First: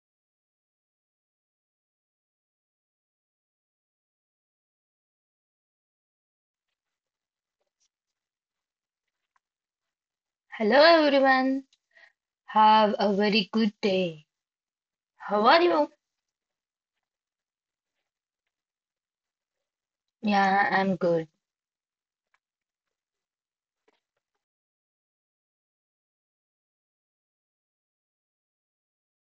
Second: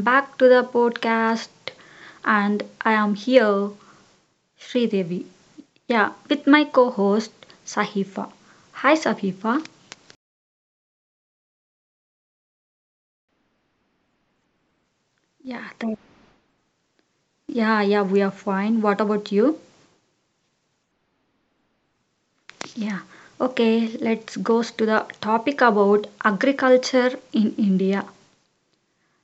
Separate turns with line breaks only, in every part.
back to the podcast. And I am here, Sri Devi. Yeah, with my co-host Sahifa. Hi Sahifa.
Hello everyone. Have a very good day. How are
Yeah,
you?
th- yeah, we are fine. What about you?
Yeah, I'm good.
Yeah. Okay, let's go to the topic about agriculture in India.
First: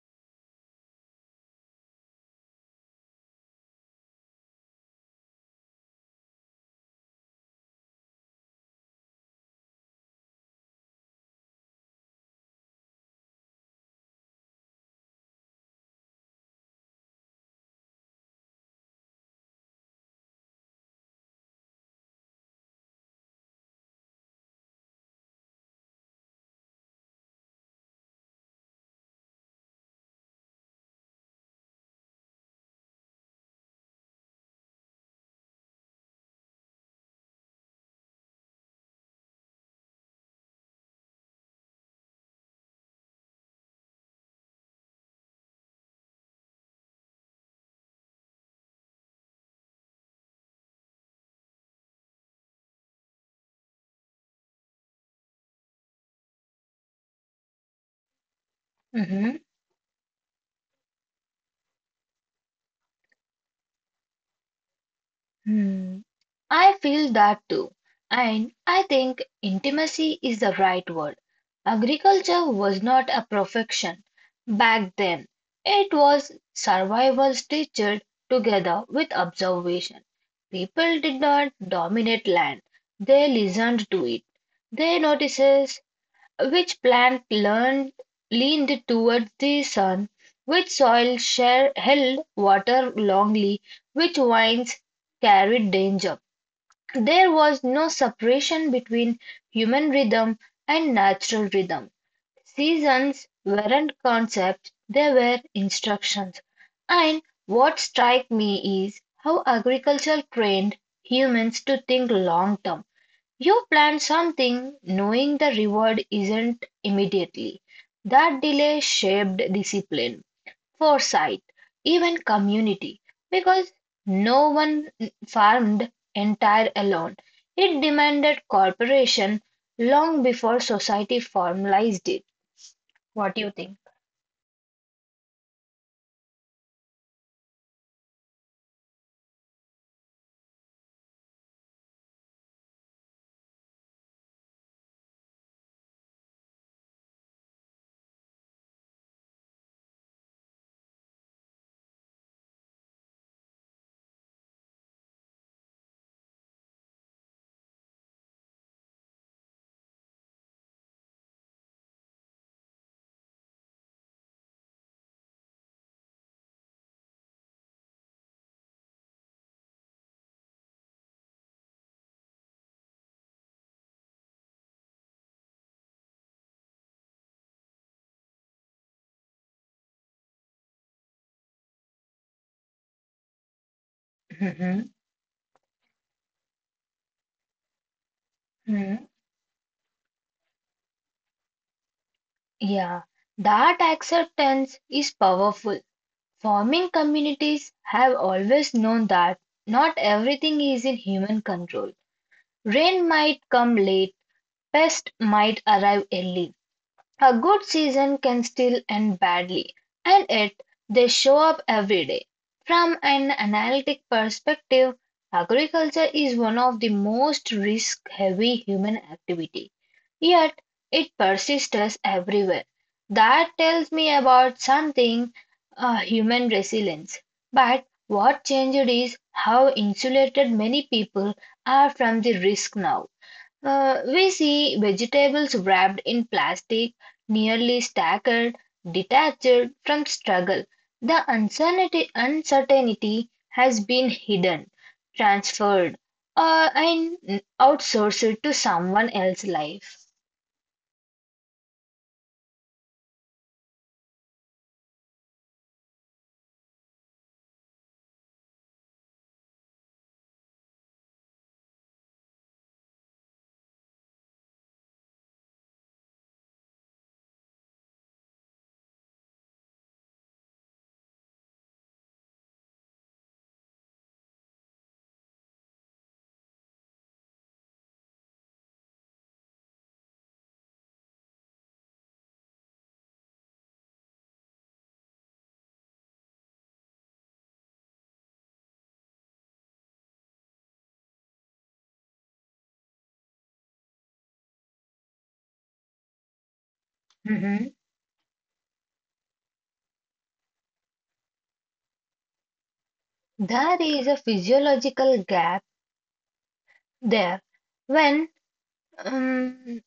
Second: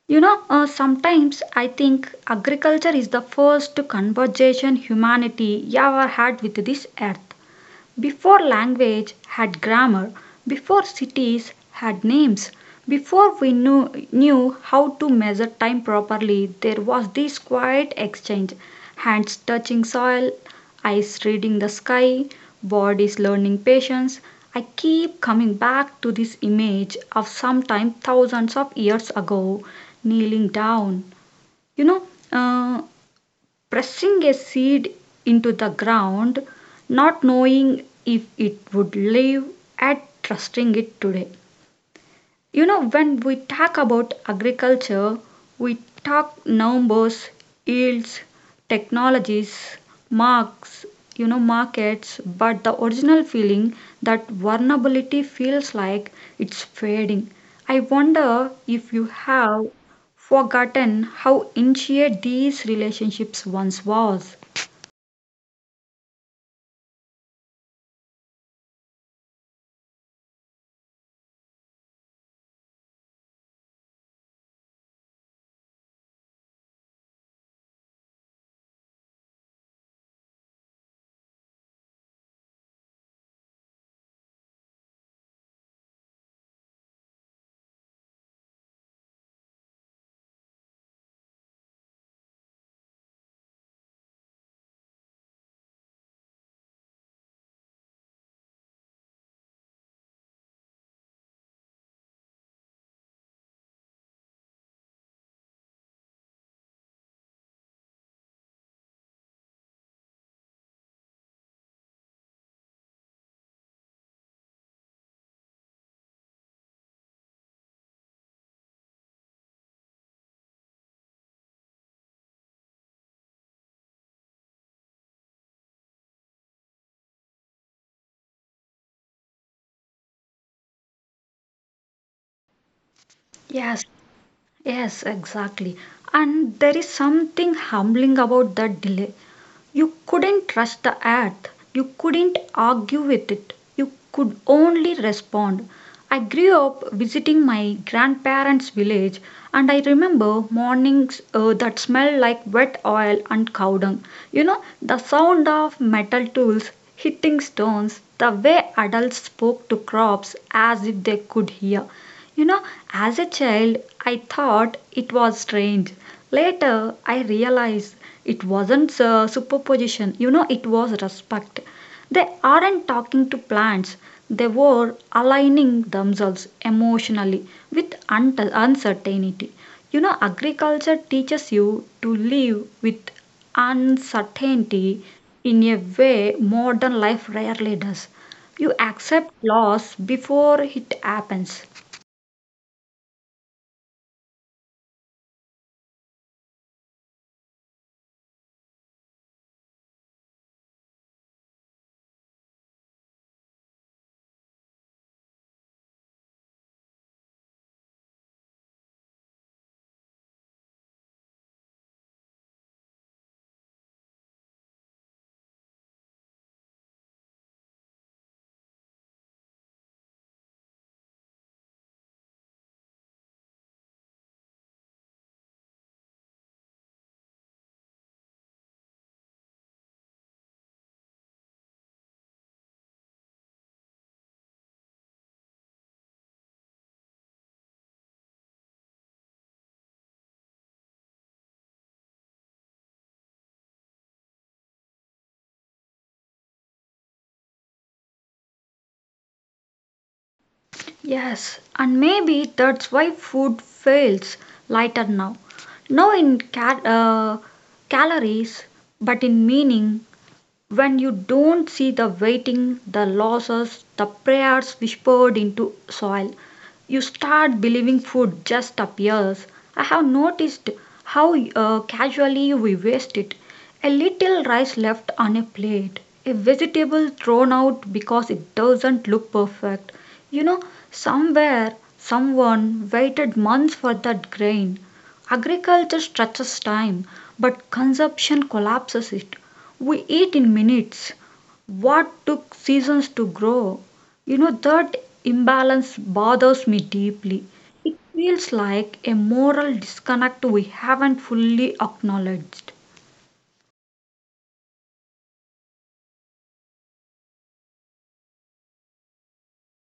Sometimes I think agriculture is the first conversation humanity ever had with this earth. Before language had grammar, before cities had names, before we knew how to measure time properly, there was this quiet exchange hands touching soil, eyes reading the sky, bodies learning patience. I keep coming back to this image of sometime thousands of years ago kneeling down. You know, uh, Pressing a seed into the ground, not knowing if it would live and trusting it today. You know, when we talk about agriculture, we talk numbers, yields, technologies, marks, you know, markets, but the original feeling that vulnerability feels like it's fading. I wonder if you
Mhm.
have forgotten how intricate these relationships once was.
Hmm. I feel that too. And I think intimacy is the right word. Agriculture was not a profession back then. It was survival stitched together with observation. People did not dominate land. They listened to it. They noticed which plant leaned towards the sun? Which soil share, held water longly? Which vines carried danger? There was no separation between human rhythm and natural rhythm. Seasons weren't concepts, they were instructions. And what strikes me is how agriculture trained humans to think long term. You plan something knowing the reward isn't immediately. That delay shaped discipline, foresight, even community, because no one farmed entire alone. It demanded cooperation long before society formalized it. What do you think?
Yes, yes, exactly. And there is something humbling about that delay. You couldn't rush the earth, you couldn't argue with it, you could only respond. I grew up visiting my grandparents' village, and I remember mornings that smelled like wet oil and cow dung. You know, the sound of metal tools hitting stones, the way adults spoke to crops as if they could hear. You know, as a child, I thought it was strange. Later, I realized it wasn't superposition, you know, it was respect. They aren't talking to plants, they were aligning themselves emotionally with uncertainty. You know, agriculture teaches you to live with
Mhm.
uncertainty in a way modern life rarely does. You
Mhm.
accept loss before it happens.
Yeah, that acceptance is powerful. Farming communities have always known that not everything is in human control. Rain might come late, pests might arrive early. A good season can still end badly, and yet they show up every day. From an analytic perspective, agriculture is one of the most risk-heavy human activities. Yet it persists everywhere. That tells me about something human resilience. But what changed is how insulated many people are from the risk now. We see vegetables wrapped in plastic, nearly staggered, detached from struggle. The uncertainty has been hidden, transferred, and outsourced to someone else's life.
Yes, and maybe that's why food feels lighter now. No in calories, but in meaning. When you don't see the waiting, the losses, the prayers whispered into soil, you start believing food just appears. I have noticed how casually we waste it. A little rice left on a plate, a vegetable thrown out because it doesn't look perfect, you know, somewhere someone waited months for that grain. Agriculture stretches time, but consumption collapses it. We eat in minutes what took seasons to grow. You know, that imbalance bothers me deeply.
Mhm.
It feels like a moral disconnect we haven't fully acknowledged.
There is a physiological gap there when um,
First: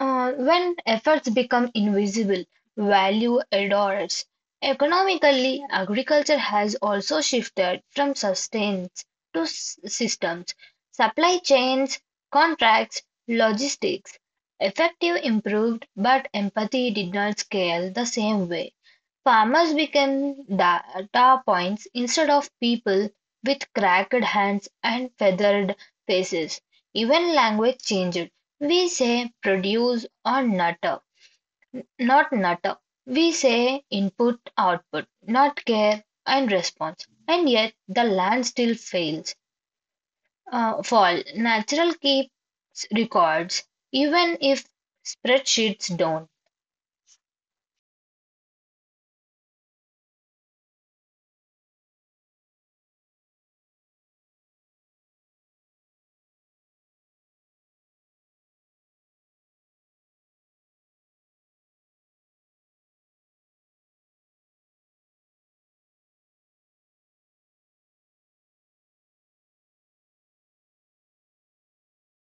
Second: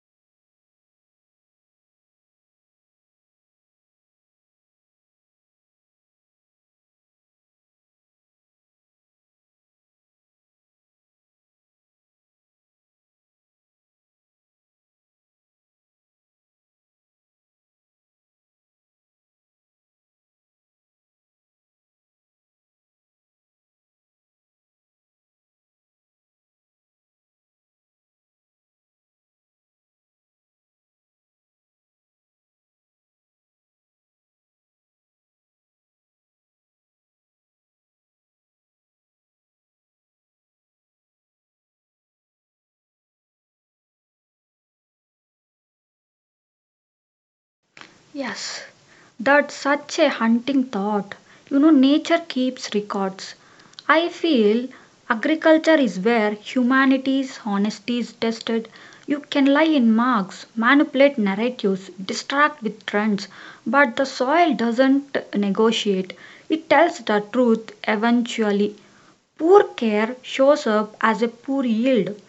when efforts become invisible, value adores. Economically, agriculture has also shifted from sustains to systems, supply chains, contracts, logistics. Effective improved, but empathy did not scale the same way. Farmers became data points instead of people with cracked hands and feathered faces. Even language changed. We say produce or nutter, not nutter. We say input, output, not care and response. And yet the land still fails. Fall. Natural keeps records, even if spreadsheets don't.
Yes, that's such a hunting thought. You know, nature keeps records. I feel agriculture is where humanity's honesty is tested. You can lie in marks, manipulate narratives, distract with trends, but the soil doesn't negotiate. It tells the truth eventually. Poor care shows up as a poor yield.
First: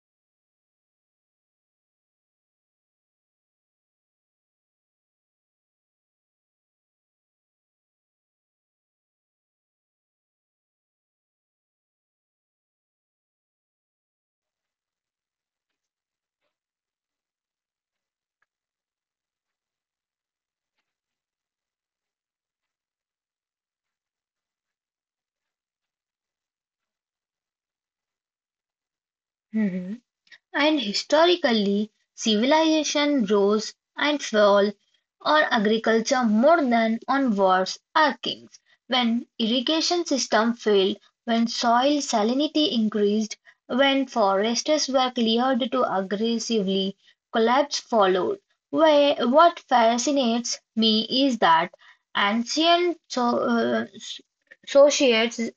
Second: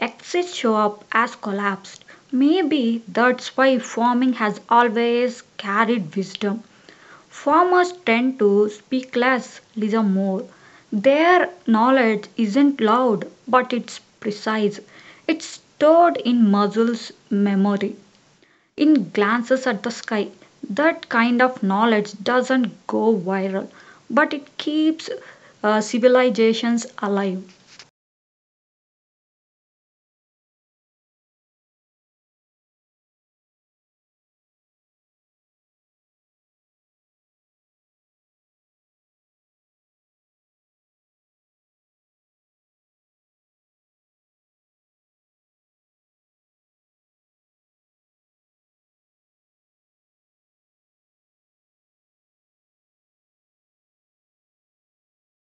Exits show up as collapsed. Maybe that's why farming has always carried wisdom. Farmers tend to speak less, listen more. Their knowledge isn't loud, but it's precise. It's stored in muscles memory in glances at the sky. That kind of knowledge doesn't go viral, but it keeps civilizations alive.
Mhm. And historically civilization rose and fell on agriculture more than on wars or kings. When irrigation system failed, when soil salinity increased, when forests were cleared too aggressively, collapse followed. What fascinates me is that ancient societies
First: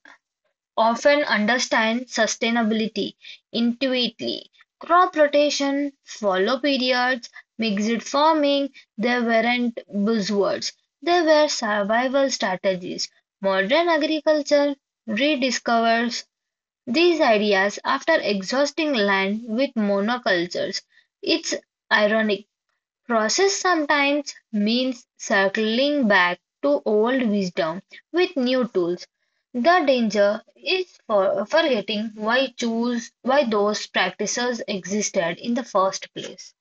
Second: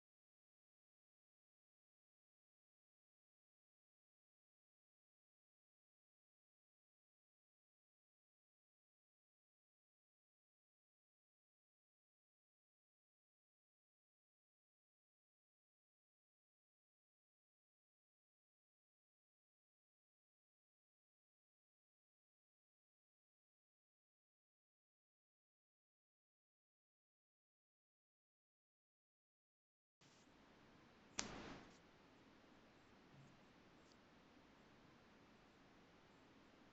often understand sustainability intuitively. Crop rotation, fallow periods, mixed farming, they weren't buzzwords. They were survival strategies. Modern agriculture rediscovers these ideas after exhausting land with monocultures. It's ironic. Process sometimes means circling back to old wisdom with new tools. The danger is for forgetting why choose why those practices existed in the first place.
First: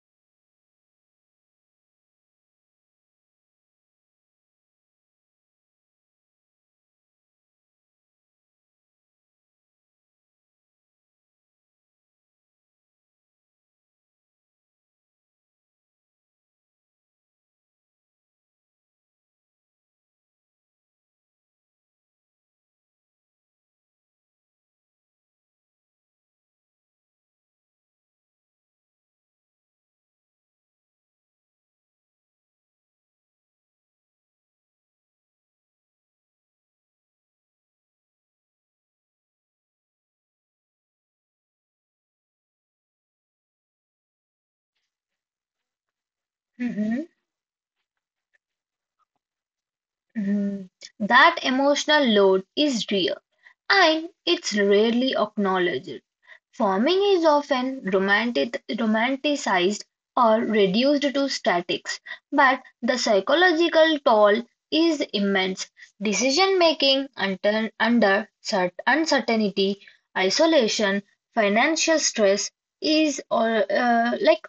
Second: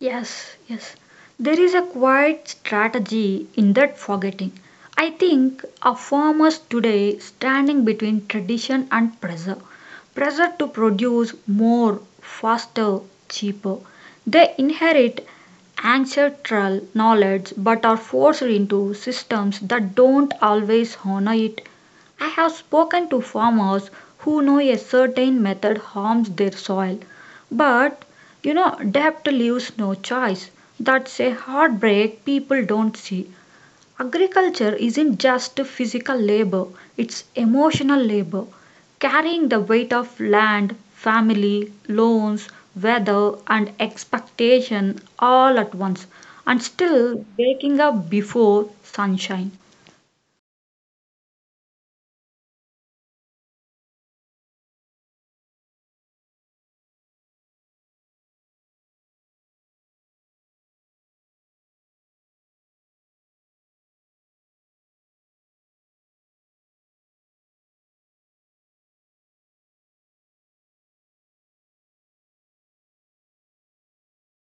Yes, yes. There is a quiet strategy in that forgetting. I think our farmers today standing between tradition and pressure. Pressure to produce more, faster, cheaper. They inherit ancestral knowledge but are forced into systems that don't always honor it. I have spoken to farmers who know a certain method harms their soil, but you know, debt leaves no choice. That's a heartbreak people don't see. Agriculture isn't just physical labor, it's emotional labor. Carrying the weight of land, family, loans, weather, and expectation all at once, and
Mhm,
still waking up before sunshine.
mhm. That emotional load is real and it's rarely acknowledged. Farming is often romanticized or reduced to statics, but the psychological toll is immense. Decision making under uncertainty, isolation, financial stress like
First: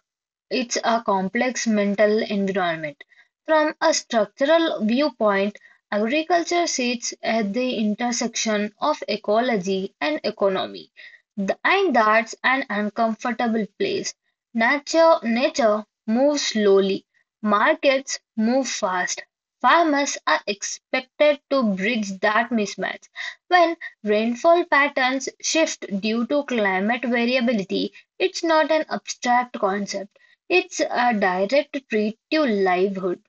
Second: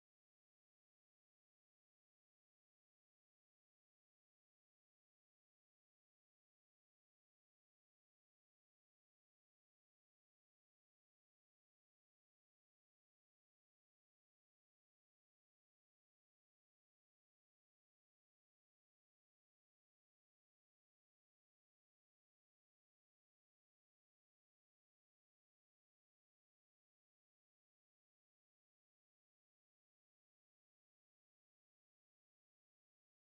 it's a complex mental environment. From a structural viewpoint, agriculture sits at the intersection of ecology and economy, and that's an uncomfortable place. Nature moves slowly, markets move fast. Farmers are expected to bridge that mismatch. When rainfall patterns shift due to climate variability, it's not an abstract concept. It's a direct threat to livelihood.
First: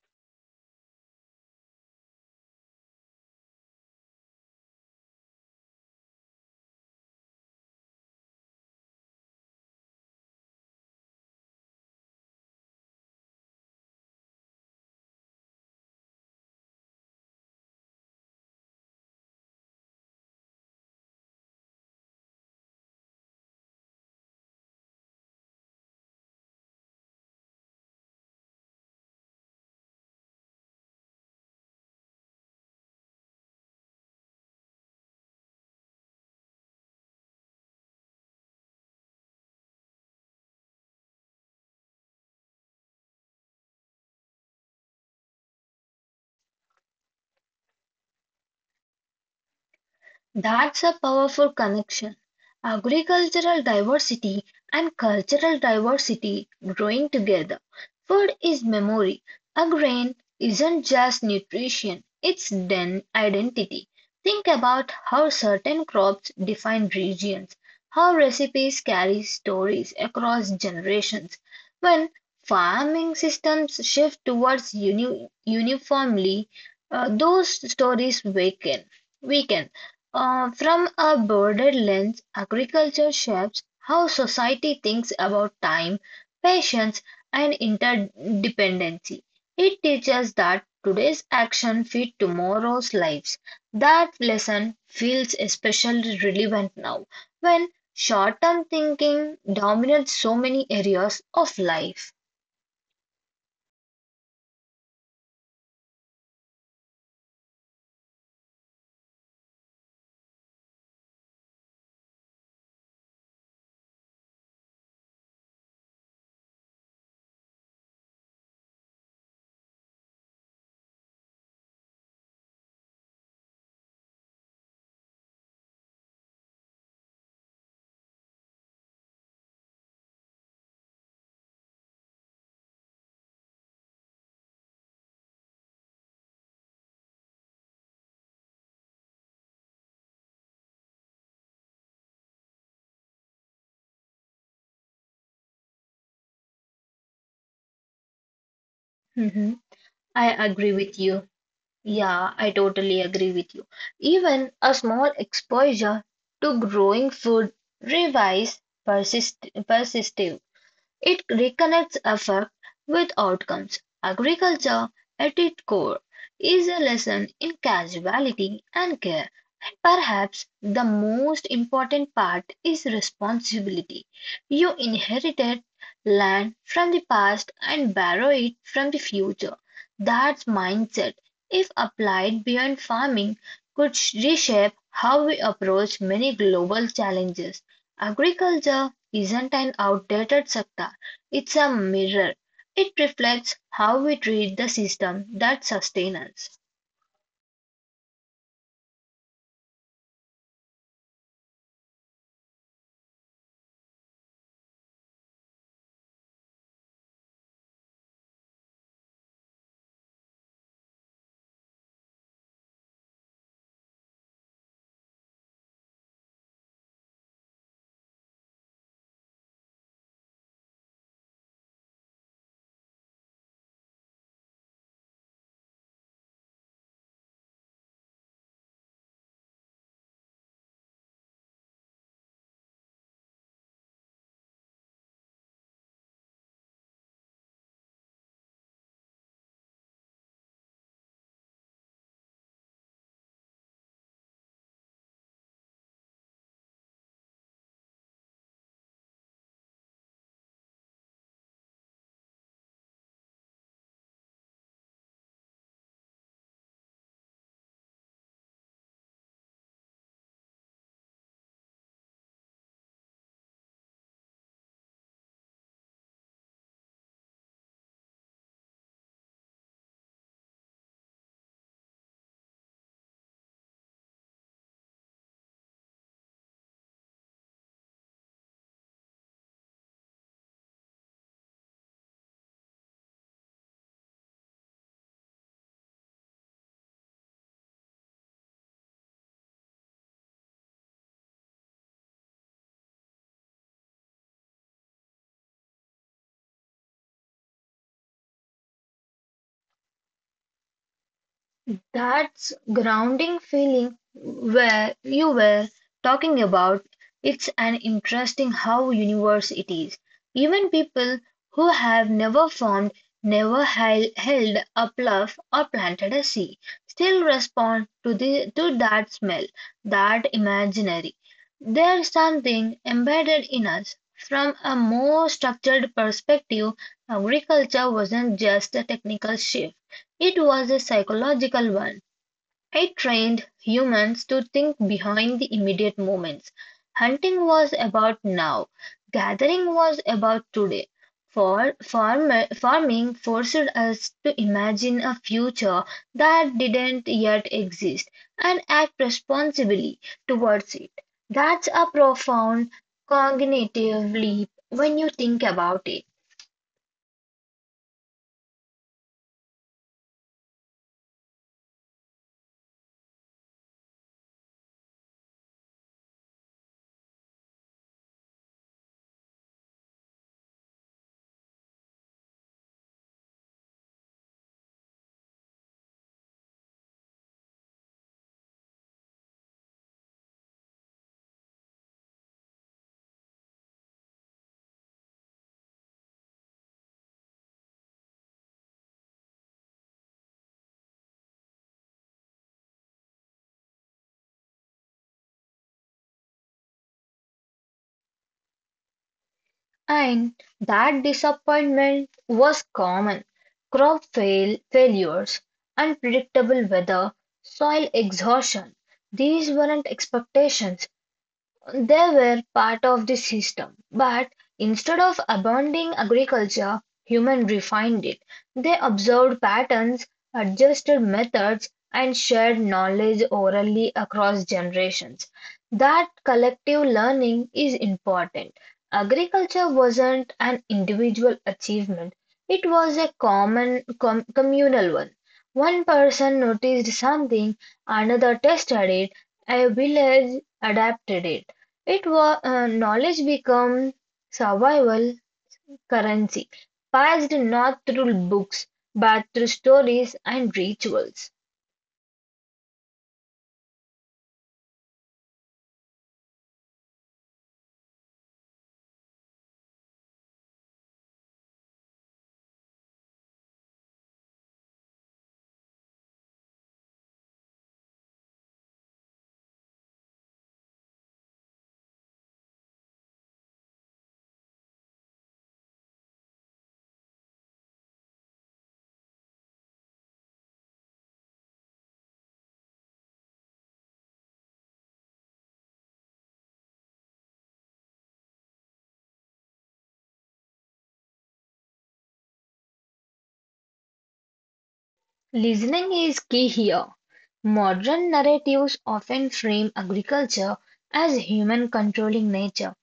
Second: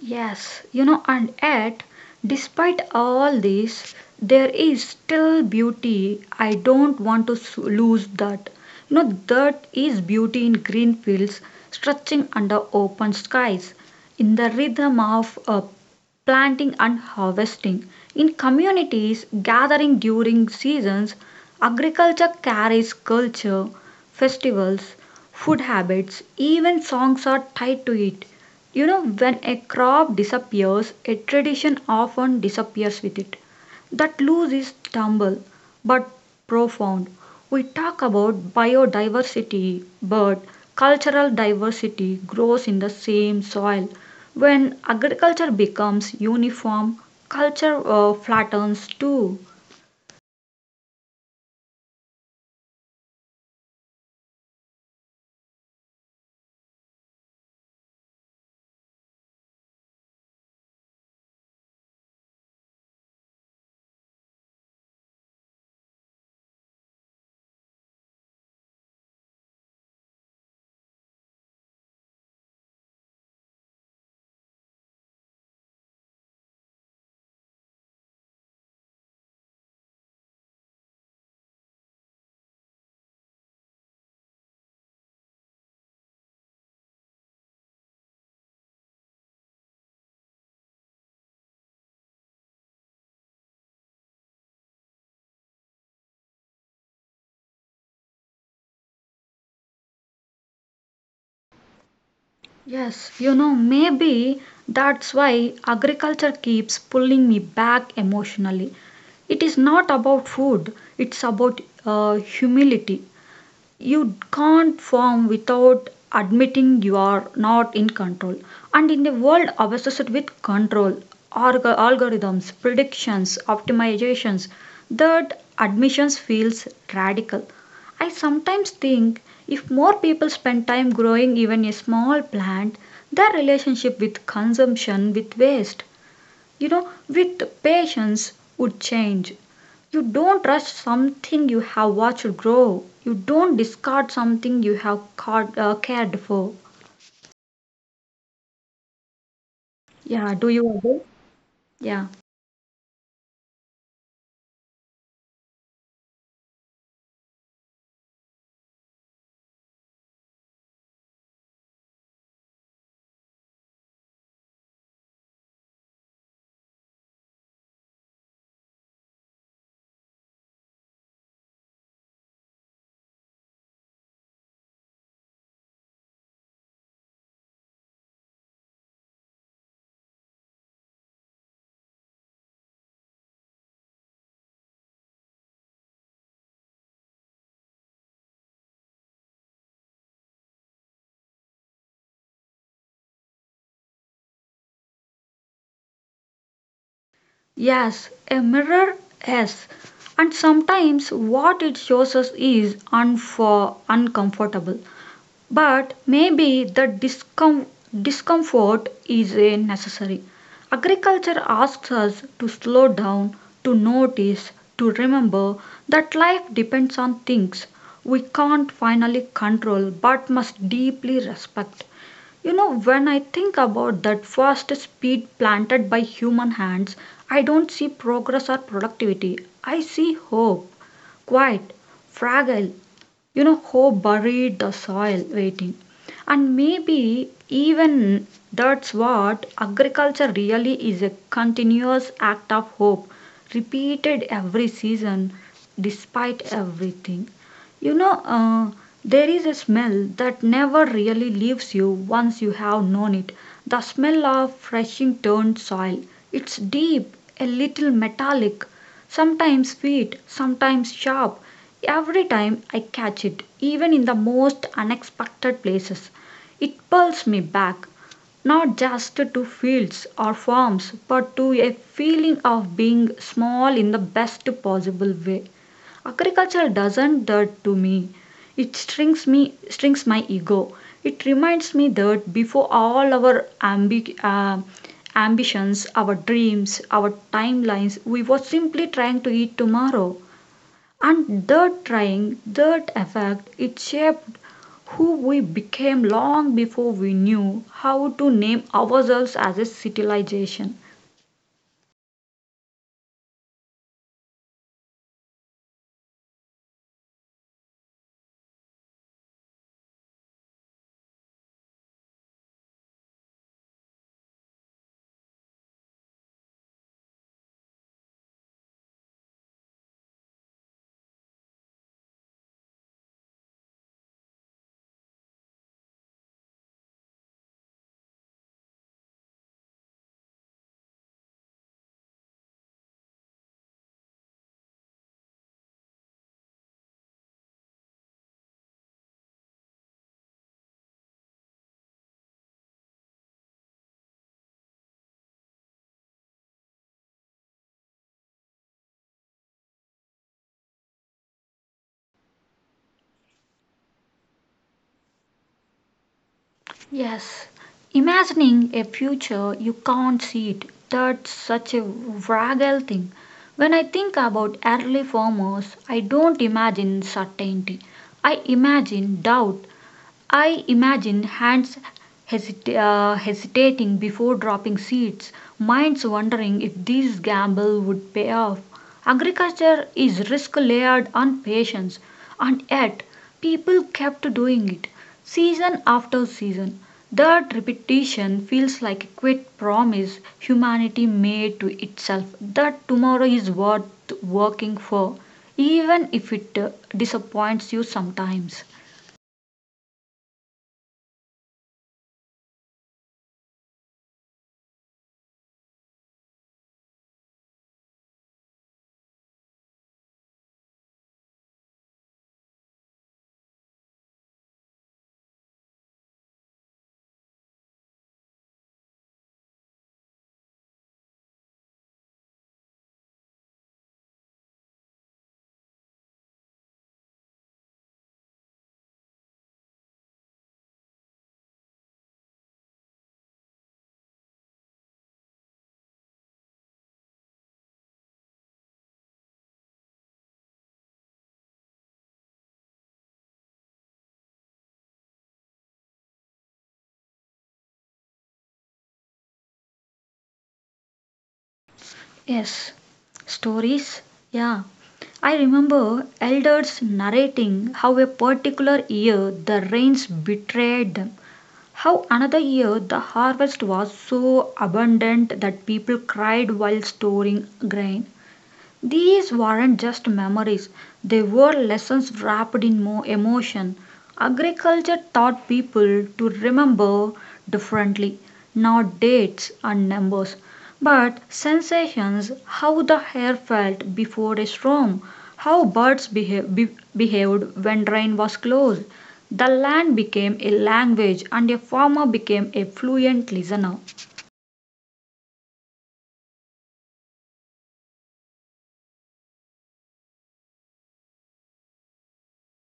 Yes, you know, and yet, despite all this, there is still beauty. I don't want to lose that. You know, that is beauty in green fields stretching under open skies, in the rhythm of planting and harvesting, in communities gathering during seasons. Agriculture carries culture, festivals, food habits, even songs are tied to it. You know, when a crop disappears, a tradition often disappears with it. That loss is stumble, but profound. We talk about biodiversity, but cultural diversity grows in the same soil. When agriculture becomes uniform, culture flattens too.
That's a powerful connection: agricultural diversity and cultural diversity growing together. Food is memory. A grain isn't just nutrition, it's then identity. Think about how certain crops define regions, how recipes carry stories across generations. When farming systems shift towards uniformly, those stories weaken. weaken. From a broader lens, agriculture shapes how society thinks about time, patience, and interdependency. It teaches that today's action feed tomorrow's lives. That lesson feels especially relevant now when short-term thinking dominates so many areas of life.
Yes, you know, maybe that's why agriculture keeps pulling me back emotionally. It is not about food, it's about humility you can't form without admitting you are not in control. And in a world obsessed with control, algorithms, predictions, optimizations, that admissions feels radical. I sometimes think if more people spend time growing even a small plant, their relationship with consumption, with waste, you know with patience would change. You don't rush something you have watched grow. You don't discard something you have cared for.
Mhm. I
Yeah, do
agree
you
with
agree?
you.
Yeah.
Yeah, I totally agree with you. Even a small exposure to growing food revives persistive. It reconnects affect with outcomes; agriculture, at its core, is a lesson in casuality and care, and perhaps the most important part is responsibility. You inherited land from the past and borrow it from the future. That mindset, if applied beyond farming, could reshape how we approach many global challenges. Agriculture isn't an outdated sector, it's a mirror, it reflects how we treat the system that sustains us.
Yes, a mirror. Yes. And sometimes what it shows us is unfor uncomfortable. But maybe the discomfort is a necessary. Agriculture asks us to slow down, to notice, to remember that life depends on things we can't finally control but must deeply respect. You know, when I think about that fast speed planted by human hands, I don't see progress or productivity. I see hope, quiet, fragile, you know, hope buried the soil waiting, and maybe even that's what agriculture really is, a continuous act of hope repeated every season despite everything. you know uh, there is a smell that never really leaves you once you have known it, the smell of freshly turned soil. It's deep, a little metallic, sometimes sweet, sometimes sharp. Every time I catch it, even in the most unexpected places, it pulls me back, not just to fields or farms, but to a feeling of being small in the best possible way. Agriculture doesn't that to me. It strings me, strings my ego. It reminds me that before all our ambitions, our dreams, our timelines, we were simply trying to eat tomorrow. And that trying, that effect, it shaped who we became long before we knew how to name ourselves as a civilization.
That's grounding feeling where you were talking about. It's an interesting how universe it is. Even people who have never formed, never held a bluff or planted a seed, still respond to that smell, that imaginary. There's something embedded in us. From a more structured perspective, agriculture wasn't just a technical shift. It was a psychological one. It trained humans to think behind the immediate moments. Hunting was about now, gathering was about today. Farming forced us to imagine a future that didn't yet exist and act responsibly towards it. That's a profound cognitive leap when you think about it.
Yes, imagining a future you can't see it, that's such a fragile thing. When I think about early farmers, I don't imagine certainty. I imagine doubt, I imagine hands hesitating before dropping seeds, minds wondering if this gamble would pay off. Agriculture is risk layered on patience, and yet people kept doing it season after season. That repetition feels like a quit promise humanity made to itself that tomorrow is worth working for, even if it disappoints you sometimes.
And that disappointment was common. Crop failures, unpredictable weather, soil exhaustion. These weren't expectations, they were part of the system, but instead of abandoning agriculture, humans refined it. They observed patterns, adjusted methods, and shared knowledge orally across generations. That collective learning is important. Agriculture wasn't an individual achievement, it was a common communal one. One person noticed something, another tested it, a village adapted it. It was Knowledge became survival currency, passed not through books but through stories and rituals.
Yes, stories. Yeah. I remember elders narrating how a particular year the rains betrayed them, how another year the harvest was so abundant that people cried while storing grain. These weren't just memories, they were lessons wrapped in more emotion. Agriculture taught people to remember differently, not dates and numbers, but sensations, how the air felt before a storm, how birds behaved when rain was close. The land became a language and a farmer became a fluent listener.
Listening is key here. Modern narratives often frame agriculture as human controlling nature.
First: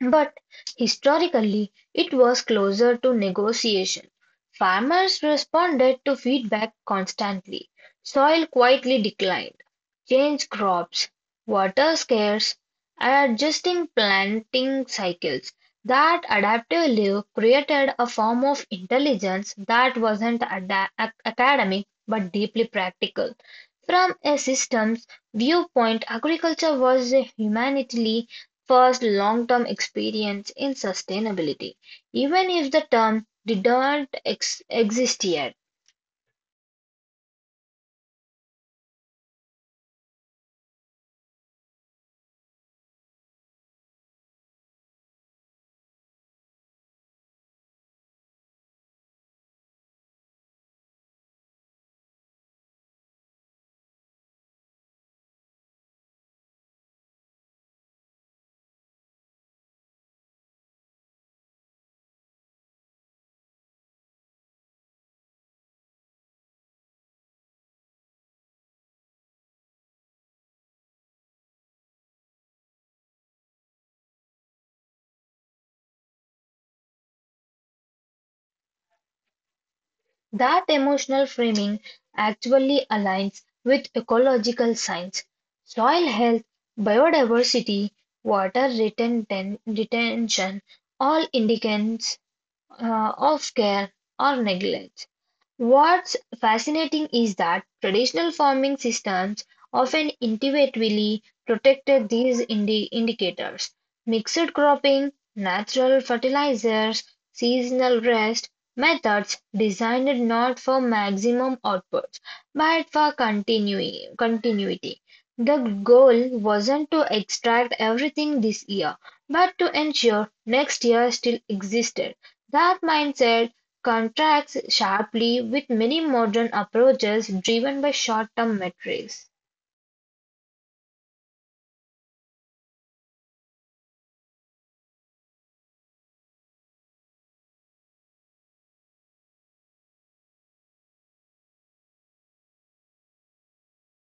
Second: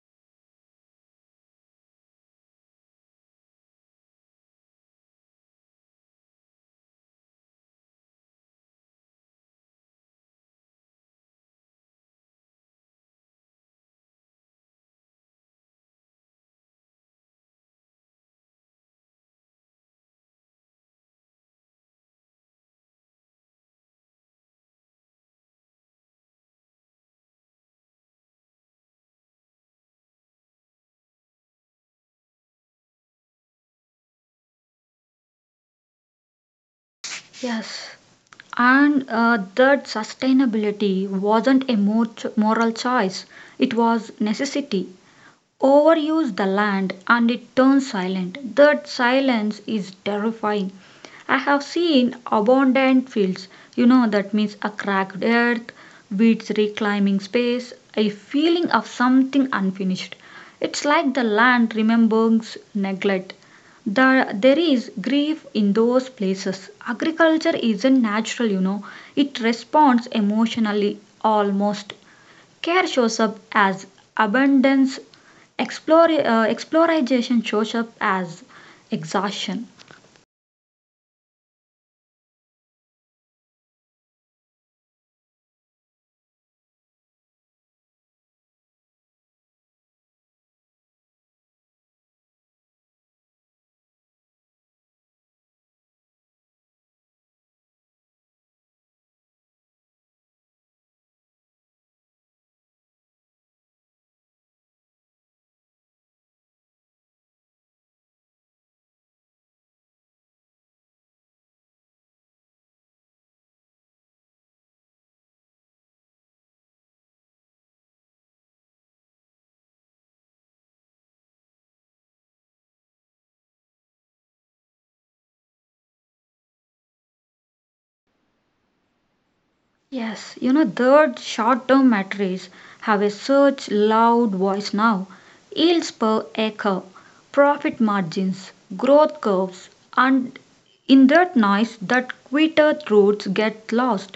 But historically it was closer to negotiation; farmers responded to feedback constantly; soil quietly declined; change crops; water scarce; and adjusting planting cycles. That adaptive life created a form of intelligence that wasn't academic but deeply practical. From a systems viewpoint, agriculture was a humanitarian first long-term experience in sustainability, even if the term didn't exist yet.
Yes. And that sustainability wasn't a moral choice, it was necessity. Overuse the land and it turns silent. That silence is terrifying. I have seen abandoned fields, you know, that means a cracked earth, weeds reclaiming space, a feeling of something unfinished. It's like the land remembers neglect. There is grief in those places. Agriculture isn't natural, you know, it responds emotionally almost. Care shows up as abundance, exploration shows up as exhaustion.
That emotional framing actually aligns with ecological science, soil health, biodiversity, water retention, all indicates of care or neglect. What's fascinating is that traditional farming systems often intuitively protected these indicators: mixed cropping, natural fertilizers, seasonal rest, methods designed not for maximum outputs, but for continuity. The goal wasn't to extract everything this year, but to ensure next year still existed. That mindset contrasts sharply with many modern approaches driven by short-term metrics.
Yes, you know, third, short term batteries have a such loud voice now. Yields per acre, profit margins, growth curves, and in that noise, that quitter roots get lost.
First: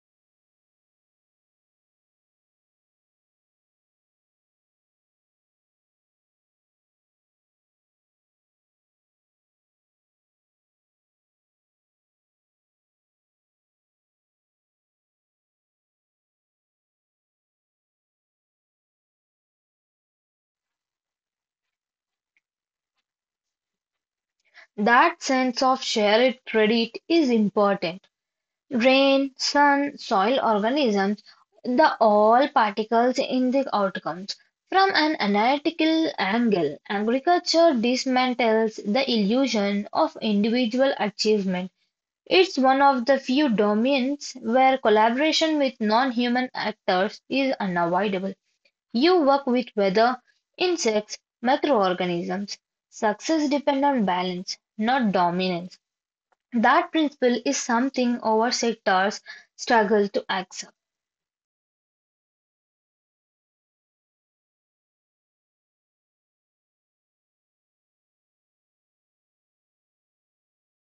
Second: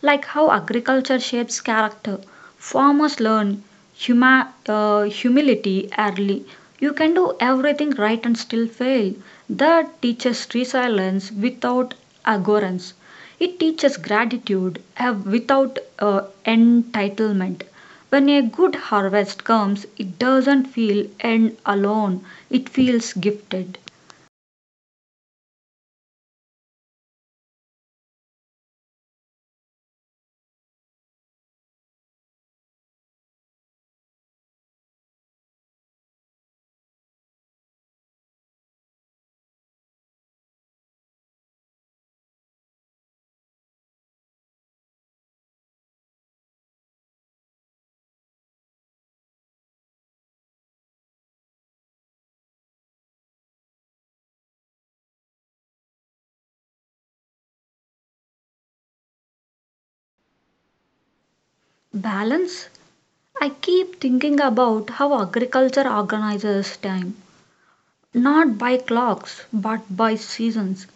Like how agriculture shapes character, farmers learn humility early. You can do everything right and still fail. That teaches resilience without arrogance. It teaches gratitude without entitlement. When a good harvest comes, it doesn't feel end alone, it feels gifted.
That sense of shared credit is important. Rain, sun, soil organisms, the all particles in the outcomes. From an analytical angle, agriculture dismantles the illusion of individual achievement. It's one of the few domains where collaboration with non human actors is unavoidable. You work with weather, insects, microorganisms. Success depends on balance, not dominance. That principle is something our sectors struggle to accept.
Balance? I keep thinking about how agriculture organizes time, not by clocks but by seasons,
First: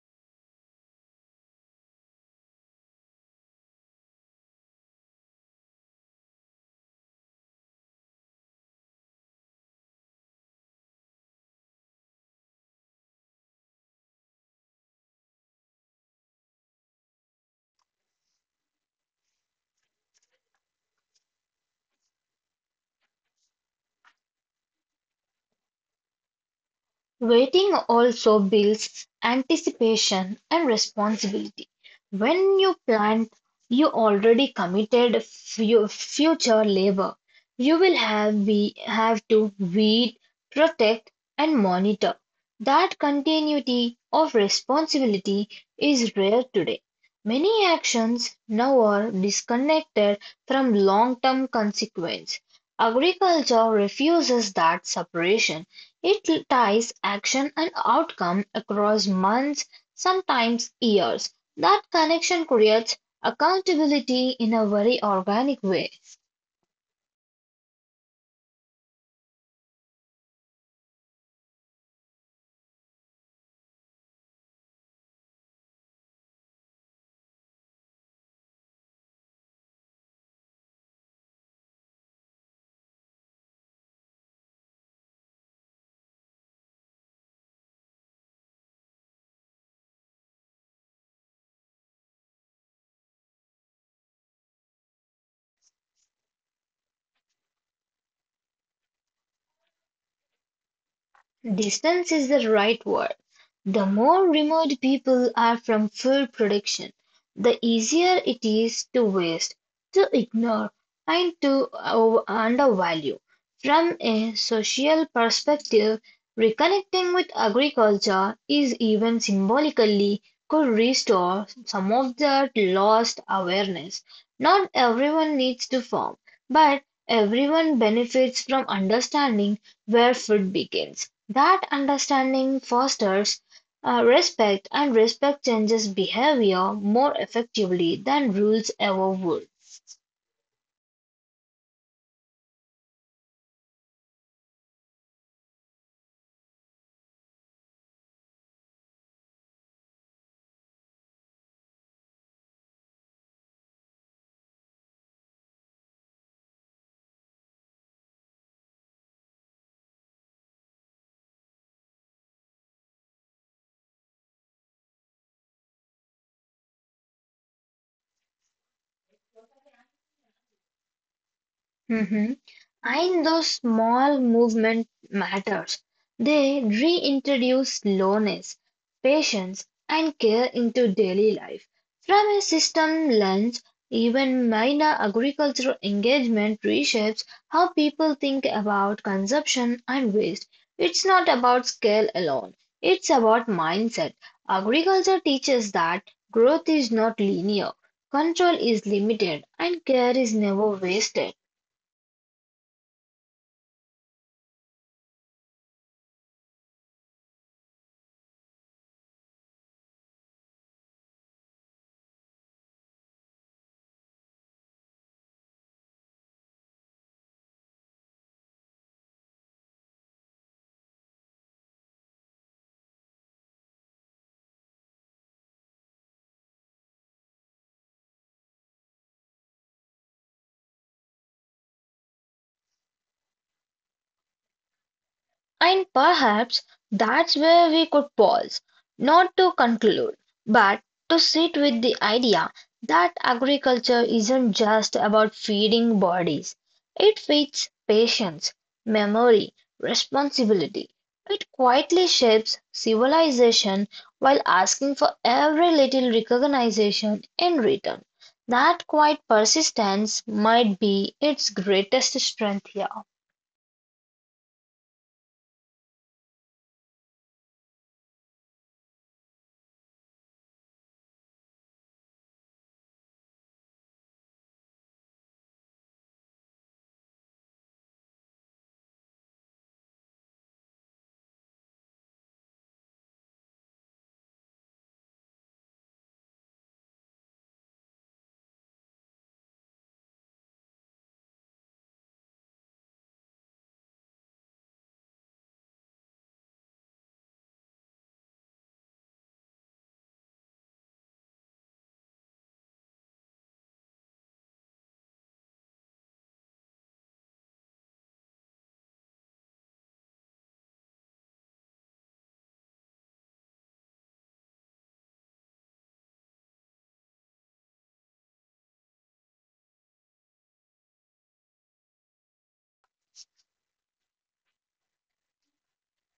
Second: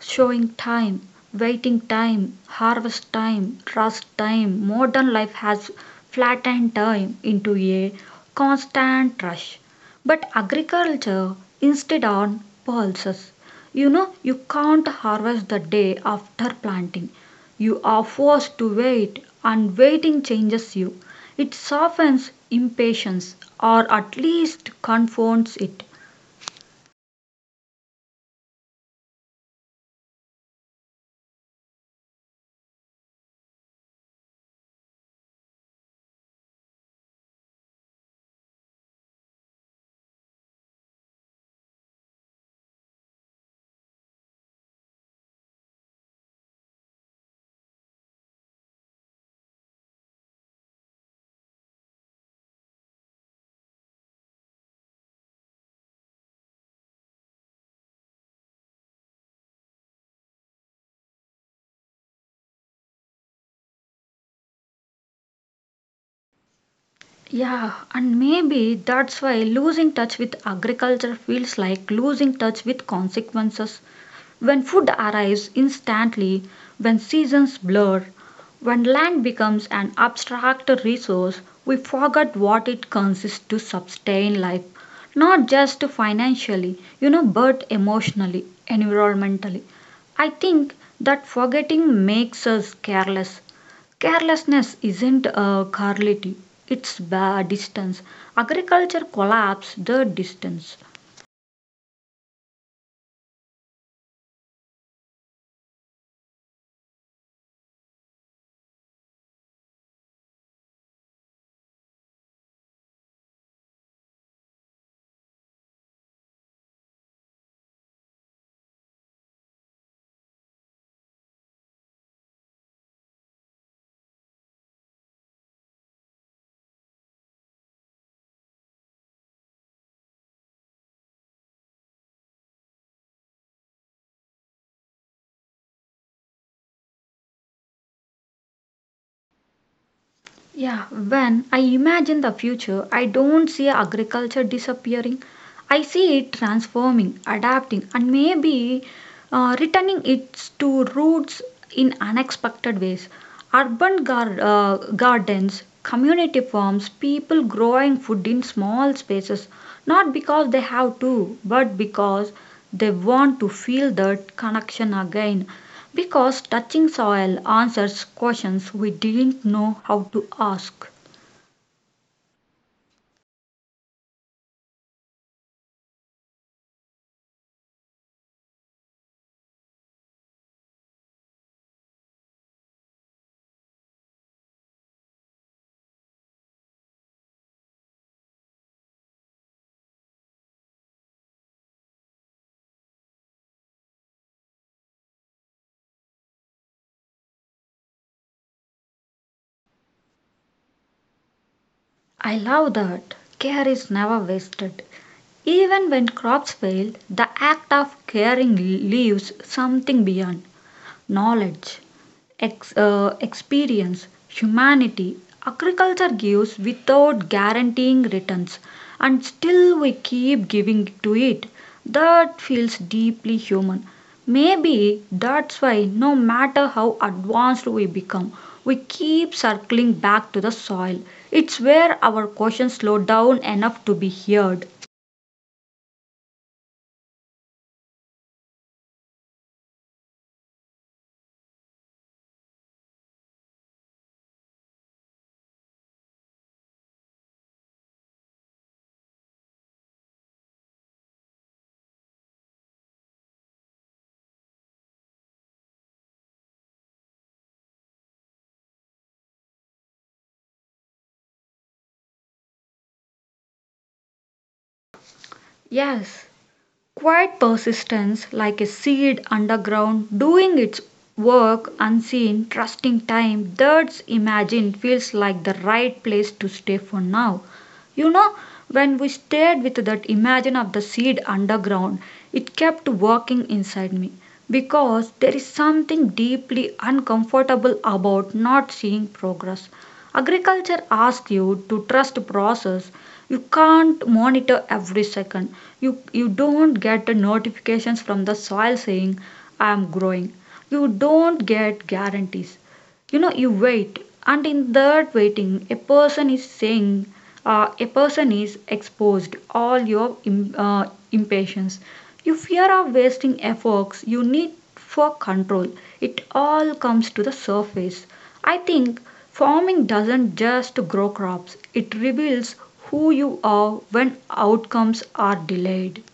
showing time, waiting time, harvest time, trust time. Modern life has flattened time into a constant rush. But agriculture instead on pulses. You know, you can't harvest the day after planting. You are forced to wait, and waiting changes you. It softens impatience or at least confounds it.
Waiting also builds anticipation and responsibility. When you plant, you already committed future labor. You will have to weed, protect, and monitor. That continuity of responsibility is rare today. Many actions now are disconnected from long-term consequence. Agriculture refuses that separation. It ties action and outcome across months, sometimes years. That connection creates accountability in a very organic way.
Yeah, and maybe that's why losing touch with agriculture feels like losing touch with consequences. When food arrives instantly, when seasons blur, when land becomes an abstract resource, we forget what it consists to sustain life, not just financially, you know, but emotionally, environmentally. I think that forgetting makes us careless. Carelessness isn't a carlity, it's bad distance. Agriculture collapsed the distance.
Distance is the right word. The more remote people are from full production, the easier it is to waste, to ignore, and to undervalue. From a social perspective, reconnecting with agriculture is even symbolically could restore some of that lost awareness. Not everyone needs to farm, but everyone benefits from understanding where food begins. That understanding fosters respect, and respect changes behavior more effectively than rules ever would.
Yeah, when I imagine the future, I don't see agriculture disappearing. I see it transforming, adapting, and maybe returning its to roots in unexpected ways. Urban gardens, community farms, people growing food in small spaces, not because they have to, but because they want to feel that connection again. Because touching soil answers questions we didn't know how to ask.
Mhm. And those small movement matters. They reintroduce slowness, patience, and care into daily life. From a system lens, even minor agricultural engagement reshapes how people think about consumption and waste. It's not about scale alone, it's about mindset. Agriculture teaches that growth is not linear, control is limited, and care is never wasted.
I love that. Care is never wasted. Even when crops fail, the act of caring leaves something beyond knowledge. Experience, humanity, agriculture gives without guaranteeing returns, and still we keep giving to it. That feels deeply human. Maybe that's why, no matter how advanced we become, we keep circling back to the soil. It's where our questions slow down enough to be heard.
And perhaps that's where we could pause, not to conclude, but to sit with the idea that agriculture isn't just about feeding bodies. It feeds patience, memory, responsibility. It quietly shapes civilization while asking for every little recognition in return. That quiet persistence might be its greatest strength here.
Yes. Quiet persistence, like a seed underground, doing its work unseen, trusting time that's imagined, feels like the right place to stay for now. You know, when we stayed with that imagine of the seed underground, it kept working inside me because there is something deeply uncomfortable about not seeing progress. Agriculture asks you to trust process. You can't monitor every second. You you don't get the notifications from the soil saying I am growing. You don't get guarantees. You know, you wait, and in that waiting a person is saying, a person is exposed. All your im- uh, impatience, you fear of wasting efforts you need for control. It all comes to the surface. I think farming doesn't just grow crops, it reveals who you are when outcomes are delayed.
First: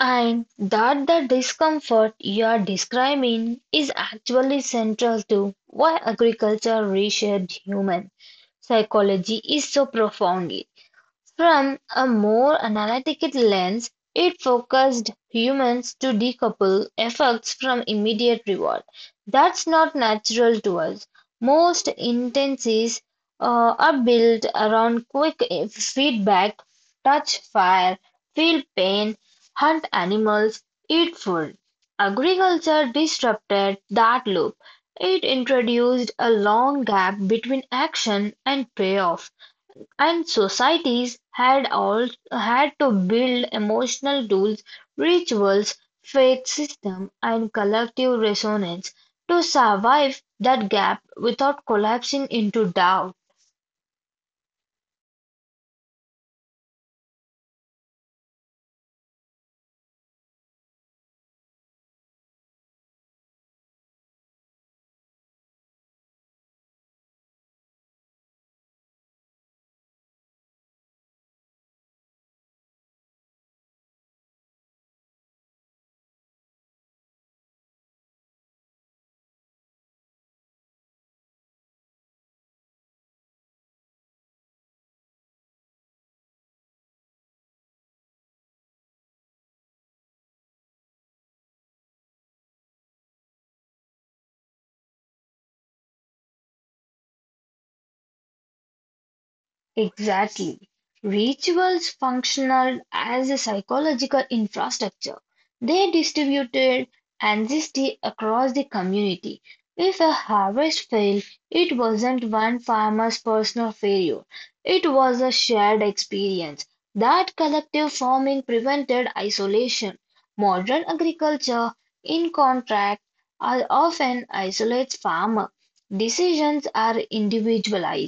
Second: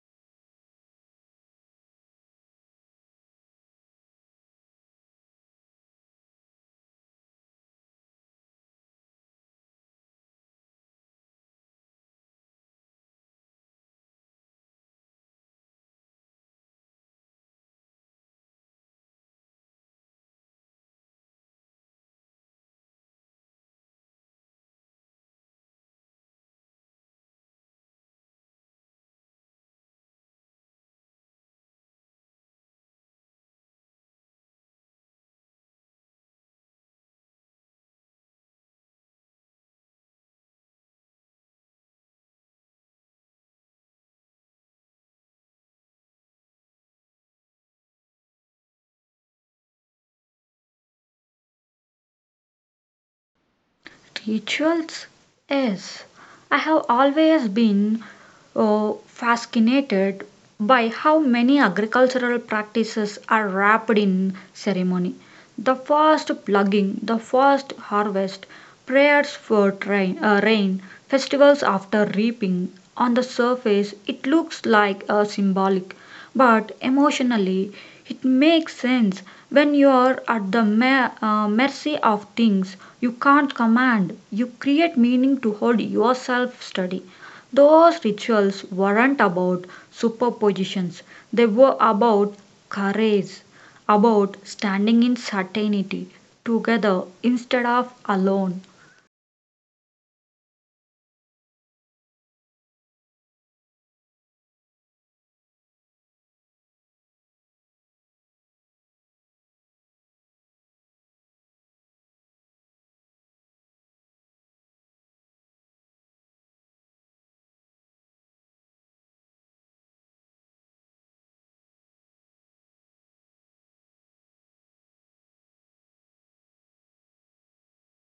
And that the discomfort you are describing is actually central to why agriculture reshaped human psychology is so profound. From a more analytical lens, it focused humans to decouple effects from immediate reward. That's not natural to us. Most intensives are built around quick feedback, touch fire, feel pain, hunt animals, eat food. Agriculture disrupted that loop. It introduced a long gap between action and payoff. And societies had all had to build emotional tools, rituals, faith system, and collective resonance to survive that gap without collapsing into doubt.
Rituals? Yes. I have always been oh, fascinated by how many agricultural practices are wrapped in ceremony. The first plugging, the first harvest, prayers for train, rain, festivals after reaping. On the surface, it looks like a symbolic, but emotionally it makes sense. When you're at the mercy of things you can't command, you create meaning to hold yourself steady. Those rituals weren't about superpositions, they were about courage, about standing in certainty together instead of alone.
Exactly. Rituals functioned as a psychological infrastructure. They distributed ancestry across the community. If a harvest failed, it wasn't one farmer's personal failure, it was a shared experience. That collective farming prevented isolation. Modern agriculture, in contrast, are often isolates farmer. Decisions are individualized.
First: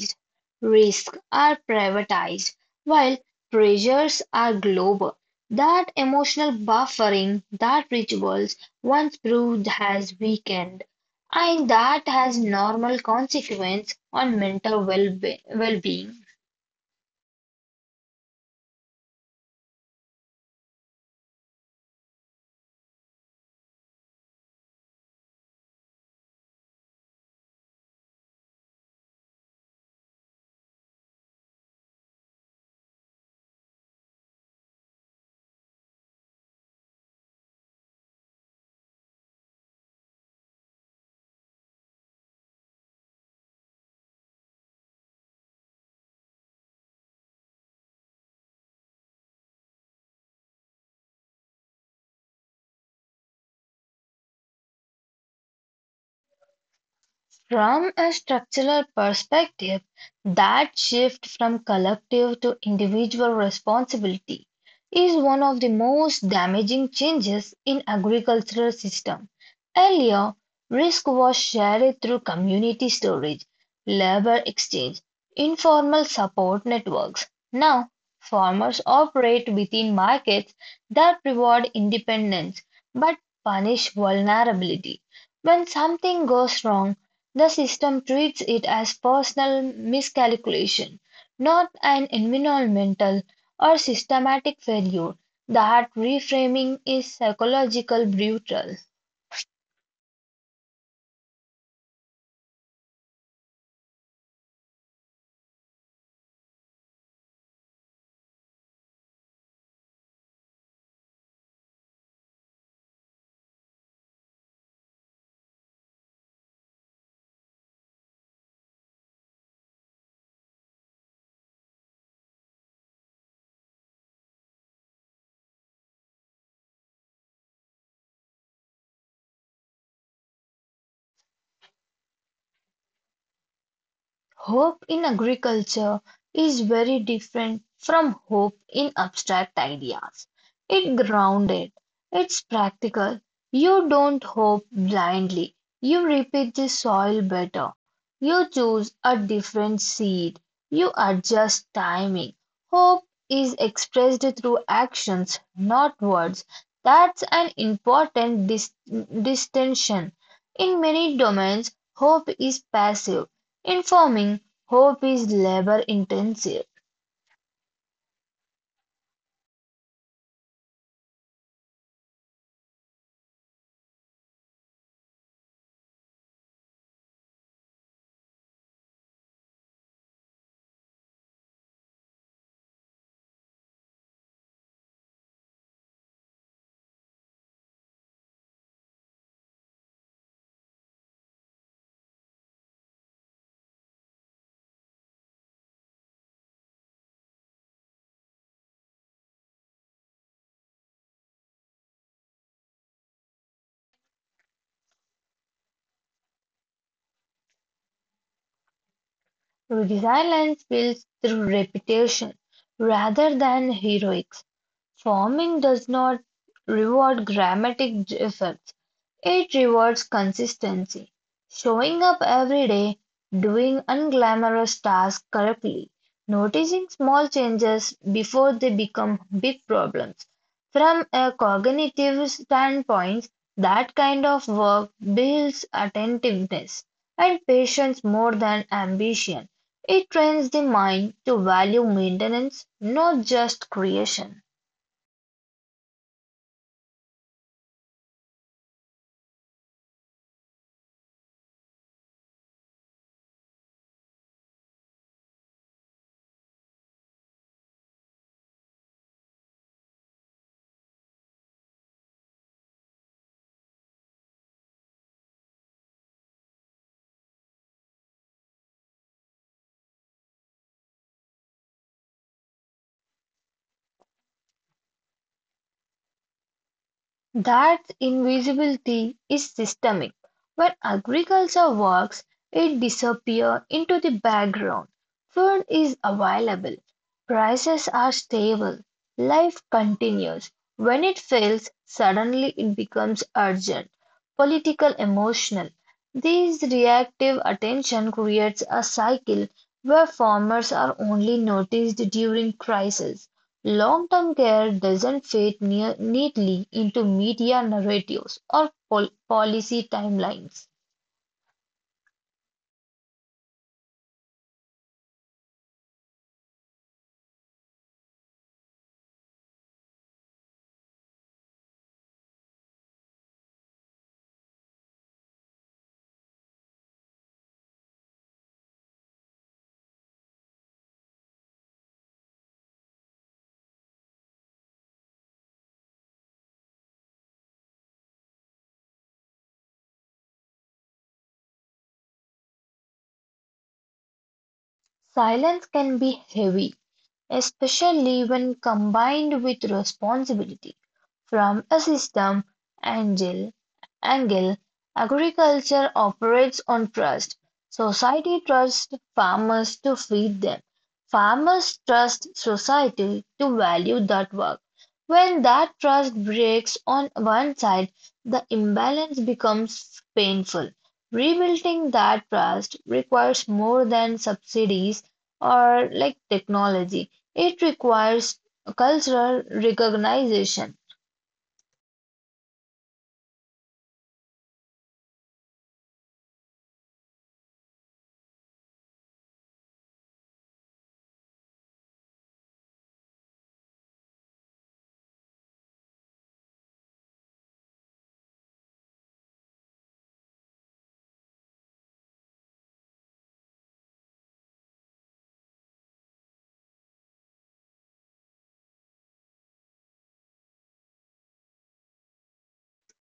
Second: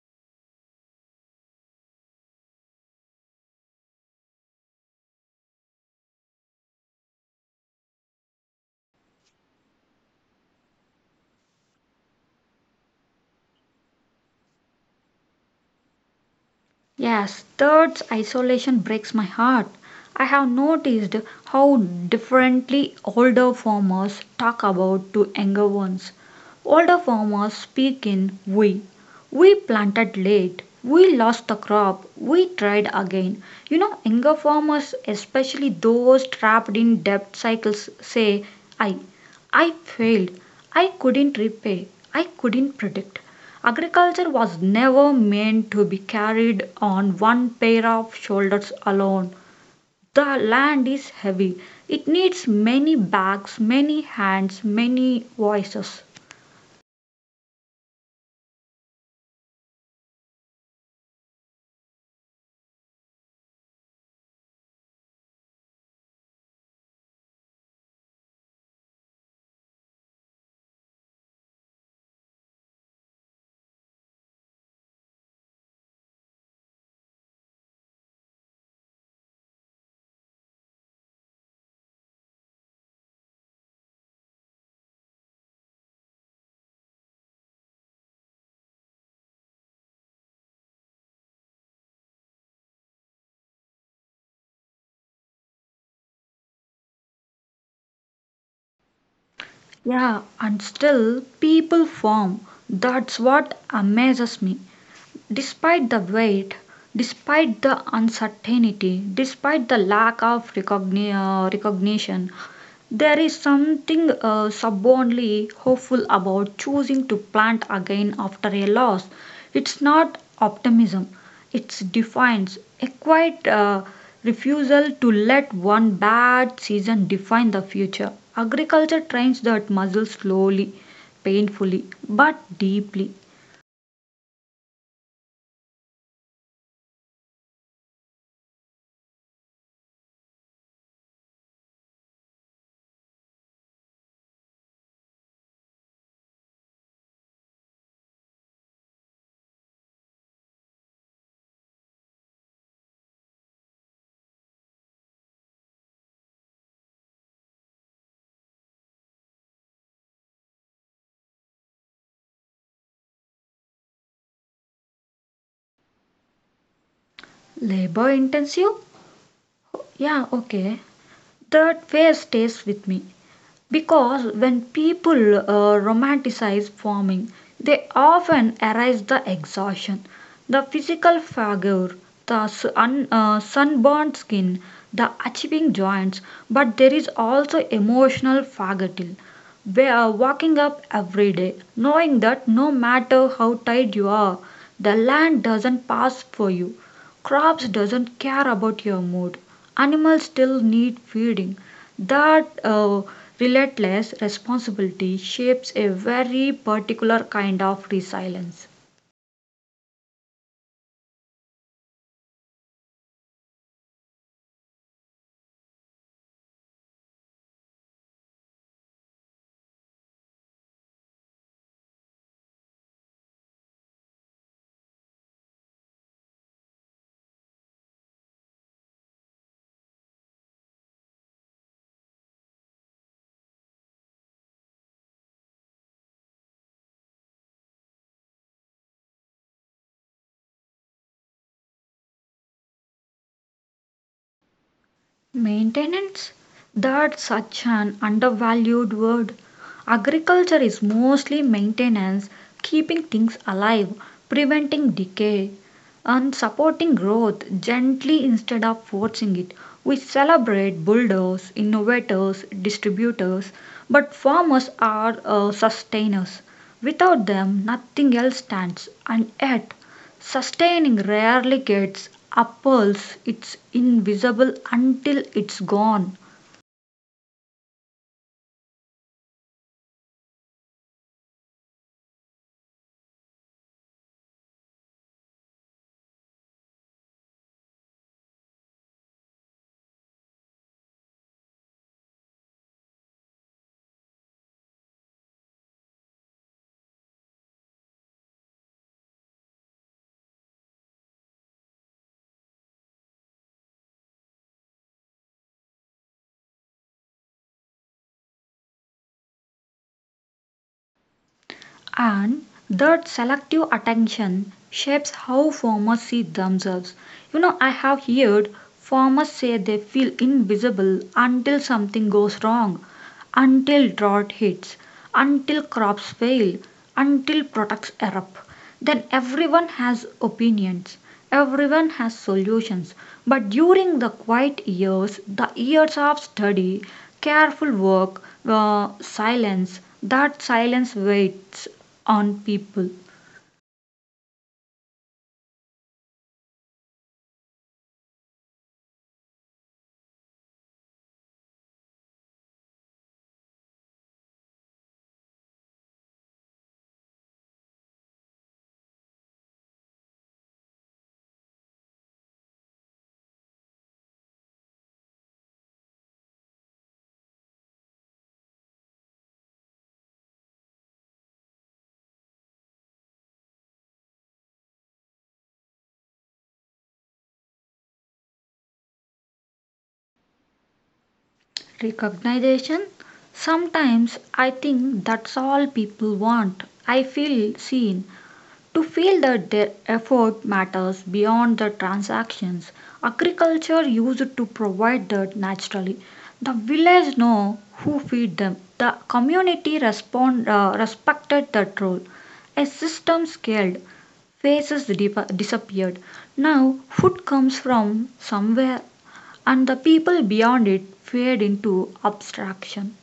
Risks are privatized, while pressures are global. That emotional buffering that rituals once proved has weakened, and that has normal consequence on mental well-being.
Yes, third isolation breaks my heart. I have noticed how differently older farmers talk about to younger ones. Older farmers speak in we. We planted late. We lost the crop. We tried again. You know, younger farmers, especially those trapped in debt cycles, say, I. I failed. I couldn't repay. I couldn't predict. Agriculture was never meant to be carried on one pair of shoulders alone. The land is heavy. It needs many backs, many hands, many voices.
From a structural perspective, that shift from collective to individual responsibility is one of the most damaging changes in agricultural system. Earlier, risk was shared through community storage, labor exchange, informal support networks. Now, farmers operate within markets that reward independence but punish vulnerability. When something goes wrong, the system treats it as personal miscalculation, not an environmental or systematic failure. The heart reframing is psychological brutal.
Yeah, and still people farm. That's what amazes me. Despite the weight, despite the uncertainty, despite the lack of recognition, there is something stubbornly hopeful about choosing to plant again after a loss. It's not optimism, it defines a quiet refusal to let one bad season define the future. Agriculture trains that muscle slowly, painfully, but deeply.
Hope in agriculture is very different from hope in abstract ideas. It grounded, it's practical. You don't hope blindly, you repeat the soil better. You choose a different seed, you adjust timing. Hope is expressed through actions, not words. That's an important distinction. In many domains, hope is passive. In farming, hope is labor-intensive.
Labor intensive, yeah, okay. That fear stays with me because when people romanticize farming, they often erase the exhaustion, the physical figure, the sun, sunburned skin, the achieving joints, but there is also emotional fatigue. We are waking up every day knowing that no matter how tired you are, the land doesn't pass for you. Crops doesn't care about your mood. Animals still need feeding. That relentless responsibility shapes a very particular kind of resilience.
Resilience builds through repetition rather than heroics. Farming does not reward efforts, it rewards consistency, showing up every day, doing unglamorous tasks correctly, noticing small changes before they become big problems. From a cognitive standpoint, that kind of work builds attentiveness and patience more than ambition. It trains the mind to value maintenance, not just creation.
Maintenance? That's such an undervalued word. Agriculture is mostly maintenance, keeping things alive, preventing decay, and supporting growth gently instead of forcing it. We celebrate builders, innovators, distributors, but farmers are sustainers. Without them, nothing else stands, and yet sustaining rarely gets apples, it's invisible until it's gone,
That invisibility is systemic. When agriculture works, it disappears into the background. Food is available, prices are stable, life continues. When it fails, suddenly it becomes urgent, political, emotional. This reactive attention creates a cycle where farmers are only noticed during crisis. Long-term care doesn't fit near neatly into media narratives or policy timelines.
and that selective attention shapes how farmers see themselves. You know, I have heard farmers say they feel invisible until something goes wrong, until drought hits, until crops fail, until products erupt. Then everyone has opinions, everyone has solutions, but during the quiet years, the years of study, careful work, silence, that silence waits on people.
Silence can be heavy, especially when combined with responsibility from a system angle, angle agriculture operates on trust. Society trusts farmers to feed them. Farmers trust society to value that work. When that trust breaks on one side, the imbalance becomes painful. Rebuilding that trust requires more than subsidies or like technology. It requires cultural recognition.
Recognition. Sometimes I think that's all people want. I feel seen. To feel that their effort matters beyond the transactions. Agriculture used to provide that naturally. The village know who feed them. The community respond, respected that role. A system scaled, faces disappeared. Now food comes from somewhere and the people beyond it fade into abstraction.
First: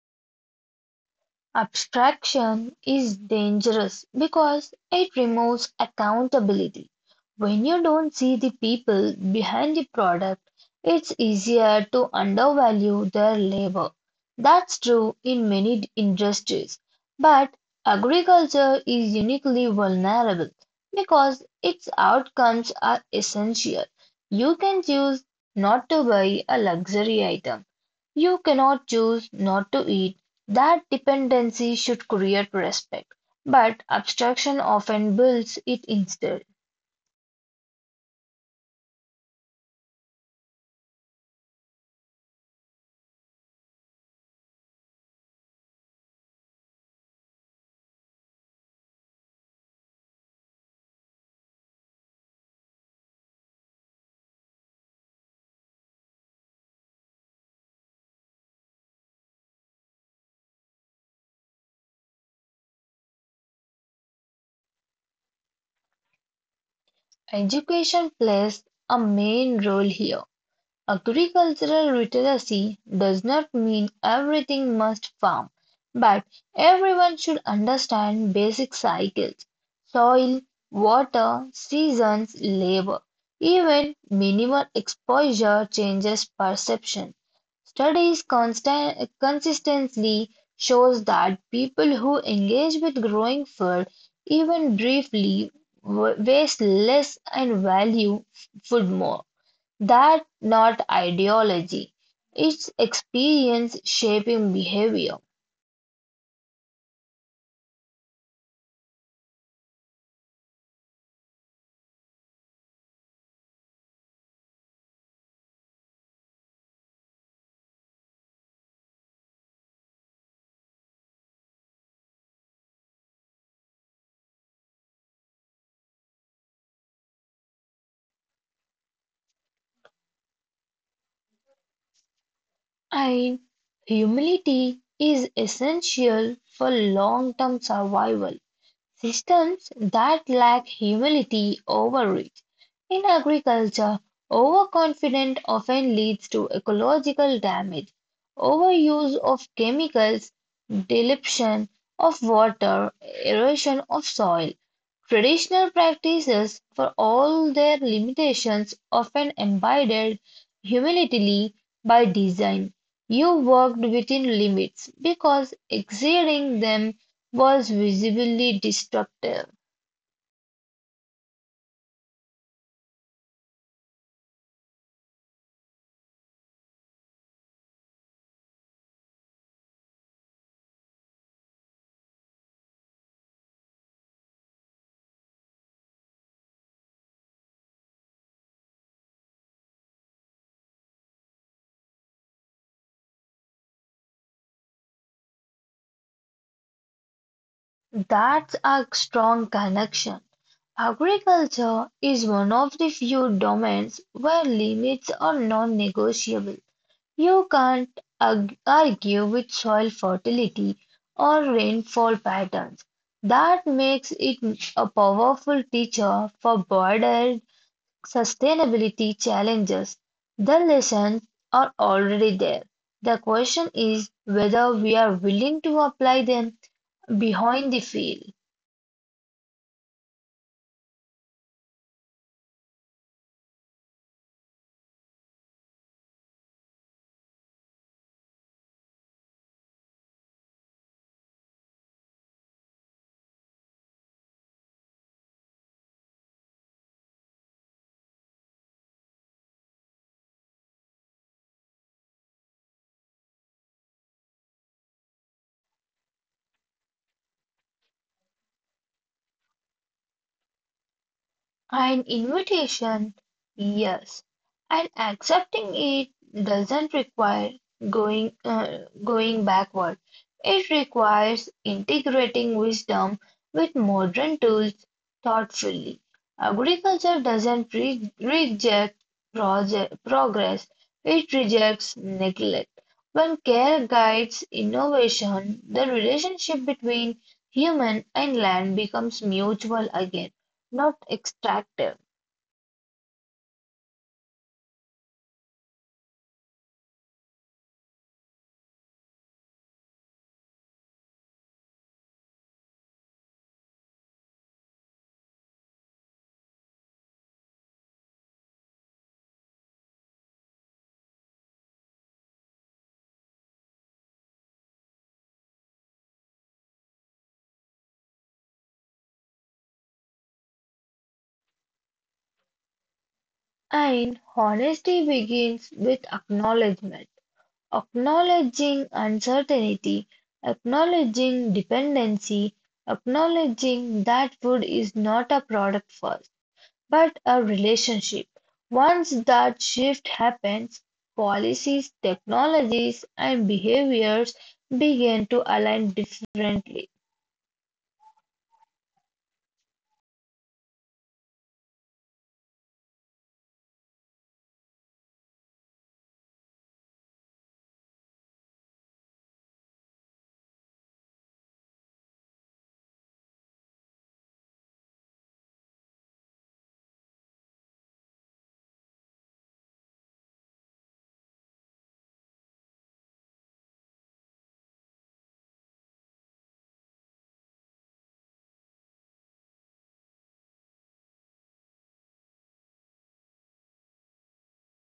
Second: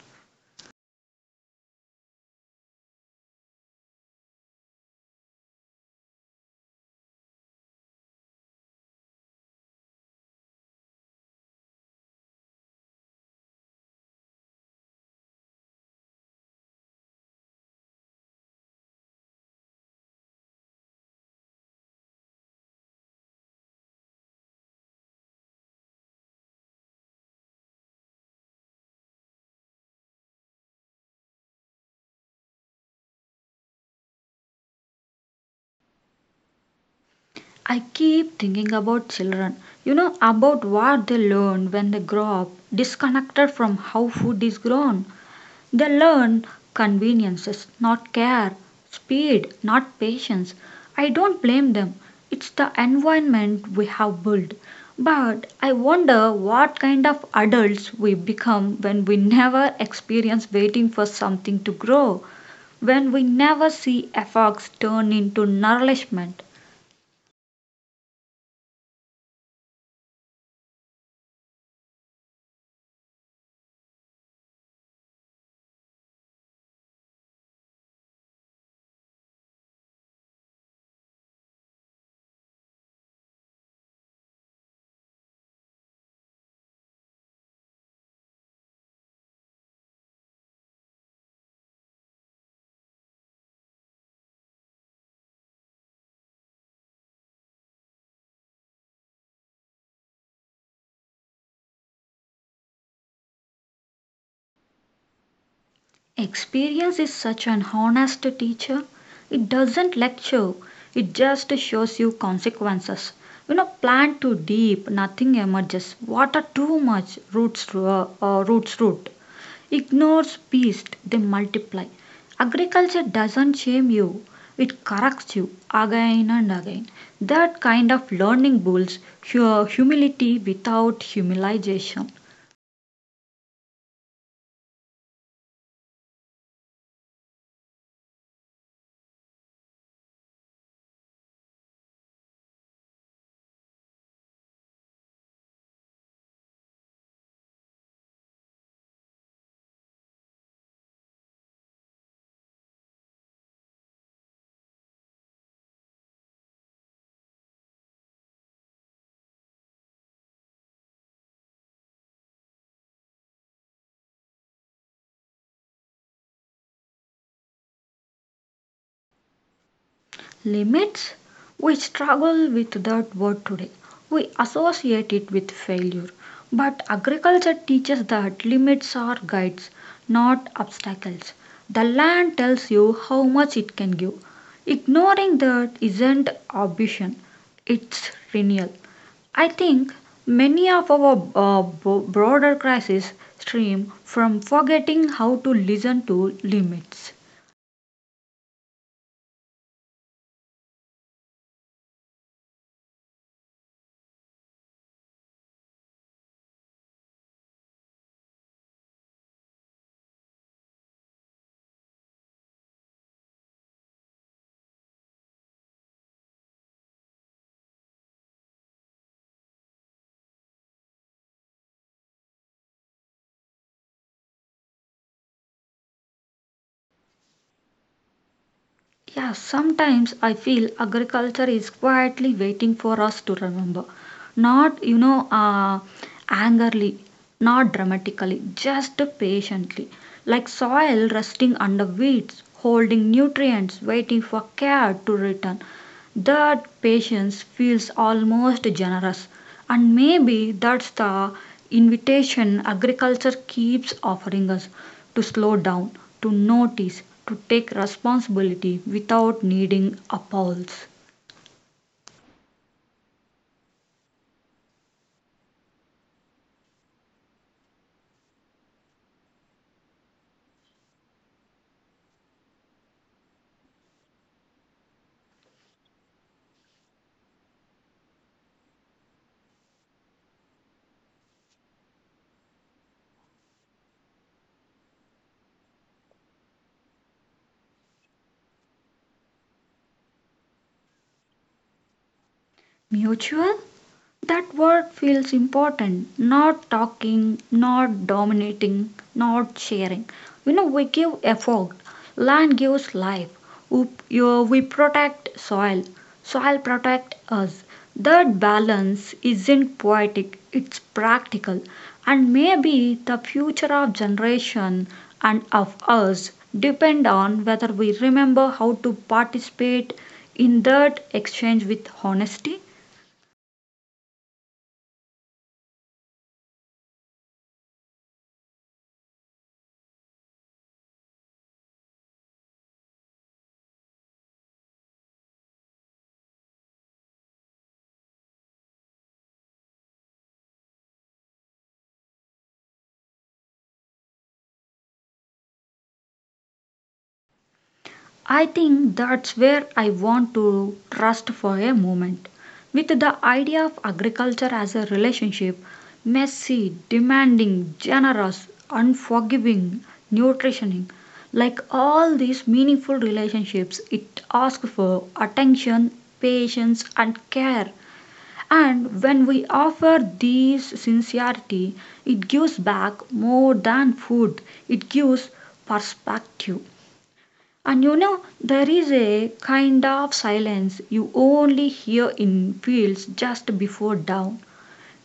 Abstraction is dangerous because it removes accountability. When you don't see the people behind the product, it's easier to undervalue their labor. That's true in many industries, but agriculture is uniquely vulnerable because its outcomes are essential. You can choose not to buy a luxury item. You cannot choose not to eat. That dependency should create respect, but abstraction often builds it instead.
I keep thinking about children, you know, about what they learn when they grow up, disconnected from how food is grown. They learn conveniences, not care, speed, not patience. I don't blame them. It's the environment we have built. But I wonder what kind of adults we become when we never experience waiting for something to grow, when we never see efforts turn into nourishment.
Education plays a main role here. Agricultural literacy does not mean everything must farm, but everyone should understand basic cycles, soil, water, seasons, labor. Even minimal exposure changes perception. Consistently shows that people who engage with growing food, even briefly, waste less and value food more. That not ideology. It's experience shaping behavior.
Experience is such an honest teacher. It doesn't lecture, it just shows you consequences. You know, plant too deep, nothing emerges. Water too much, roots, roots root. Ignores beast, they multiply. Agriculture doesn't shame you, it corrects you again and again. That kind of learning builds humility without humiliation.
And humility is essential for long-term survival. Systems that lack humility overreach. In agriculture, overconfident often leads to ecological damage, overuse of chemicals, depletion of water, erosion of soil. Traditional practices, for all their limitations, often embodied humility by design. You worked within limits because exceeding them was visibly destructive.
Limits? We struggle with that word today. We associate it with failure. But agriculture teaches that limits are guides, not obstacles. The land tells you how much it can give. Ignoring that isn't ambition, it's renewal. I think many of our broader crises stream from forgetting how to listen to limits.
That's a strong connection. Agriculture is one of the few domains where limits are non negotiable. You can't argue with soil fertility or rainfall patterns. That makes it a powerful teacher for border sustainability challenges, the lessons are already there. The question is whether we are willing to apply them behind the field.
Yeah, sometimes I feel agriculture is quietly waiting for us to remember. Not, angrily, not dramatically, just patiently. Like soil resting under weeds, holding nutrients, waiting for care to return. That patience feels almost generous. And maybe that's the invitation agriculture keeps offering us to slow down, to notice, to take responsibility without needing applause.
An invitation, yes, and accepting it doesn't require going uh, going backward. It requires integrating wisdom with modern tools thoughtfully. Agriculture doesn't reject progress, it rejects neglect. When care guides innovation, the relationship between human and land becomes mutual again, not extractive.
Mutual? That word feels important. Not talking, not dominating, not sharing. You know, we give effort. Land gives life. We protect soil. Soil protect us. That balance isn't poetic, it's practical. And maybe the future of generation and of us depend on whether we remember how to participate in that exchange with honesty.
And honesty begins with acknowledgement. Acknowledging uncertainty, acknowledging dependency, acknowledging that food is not a product first, but a relationship. Once that shift happens, policies, technologies, and behaviors begin to align differently.
I think that's where I want to trust for a moment. With the idea of agriculture as a relationship, messy, demanding, generous, unforgiving, nutritioning, like all these meaningful relationships, it asks for attention, patience, and care. And when we offer these sincerity, it gives back more than food, it gives perspective. And you know, there is a kind of silence you only hear in fields just before dawn.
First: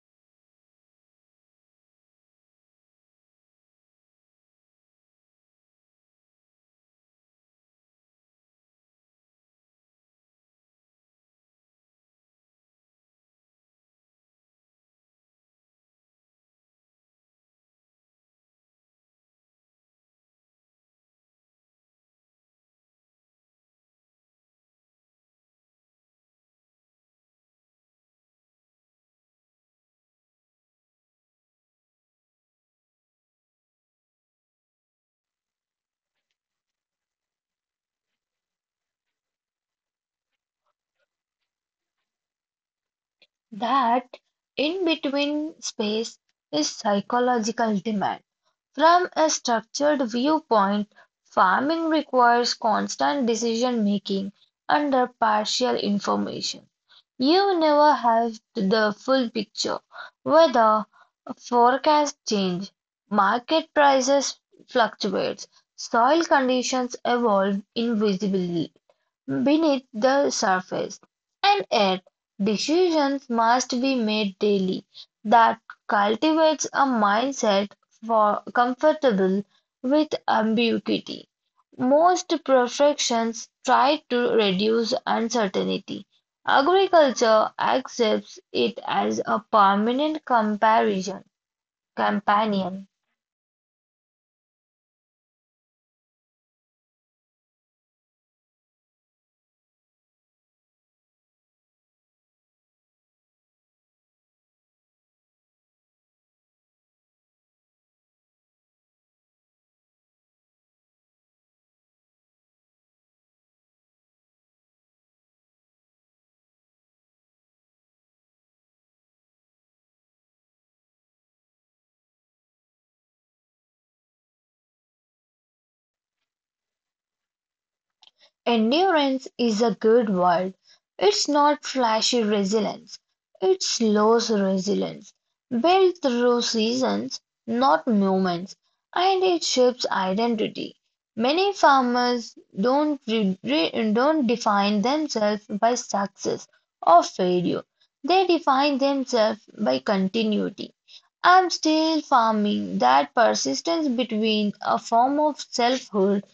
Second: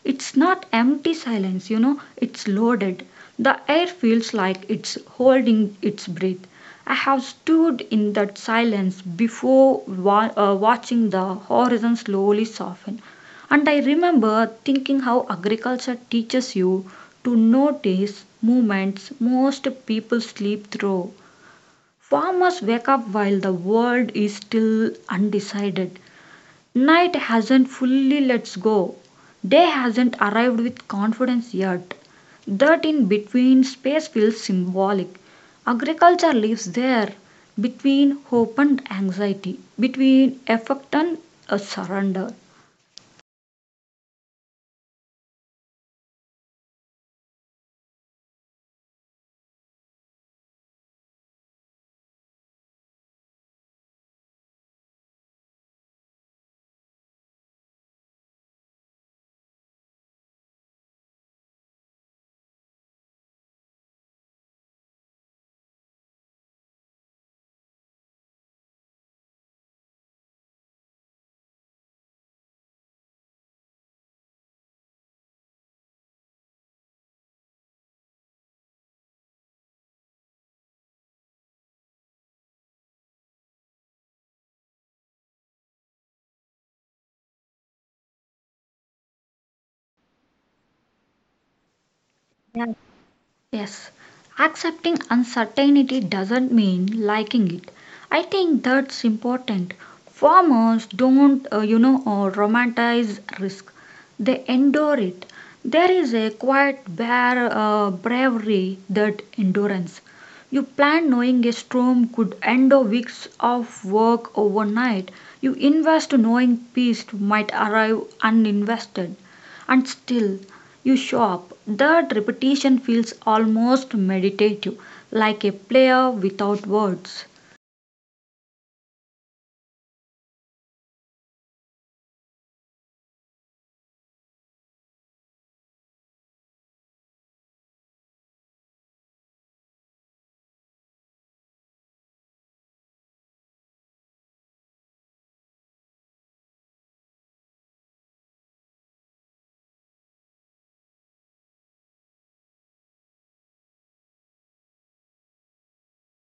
It's not empty silence, you know, it's loaded. The air feels like it's holding its breath. I have stood in that silence before watching the horizon slowly soften. And I remember thinking how agriculture teaches you to notice movements most people sleep through. Farmers wake up while the world is still undecided. Night hasn't fully let go. Day hasn't arrived with confidence yet. That in between space feels symbolic. Agriculture lives there between hope and anxiety, between effort and a surrender.
That in between space is psychological demand. From a structured viewpoint, farming requires constant decision-making under partial information. You never have the full picture. Weather forecasts change, market prices fluctuate, soil conditions evolve invisibly beneath the surface, and yet decisions must be made daily that cultivates a mindset for comfortable with ambiguity. Most professions try to reduce uncertainty. Agriculture accepts it as a companion.
Yes, accepting uncertainty doesn't mean liking it. I think that's important. Farmers don't, romanticize risk. They endure it. There is a quiet bare bravery that endurance. You plan knowing a storm could end a weeks of work overnight. You invest knowing peace might arrive uninvested. And still, you show up. That repetition feels almost meditative, like a prayer without words.
Endurance is a good word. It's not flashy resilience, it's slow resilience, built through seasons, not moments, and it shapes identity. Many farmers don't, re- re- don't define themselves by success or failure, they define themselves by continuity. I'm still farming that persistence between a form of selfhood.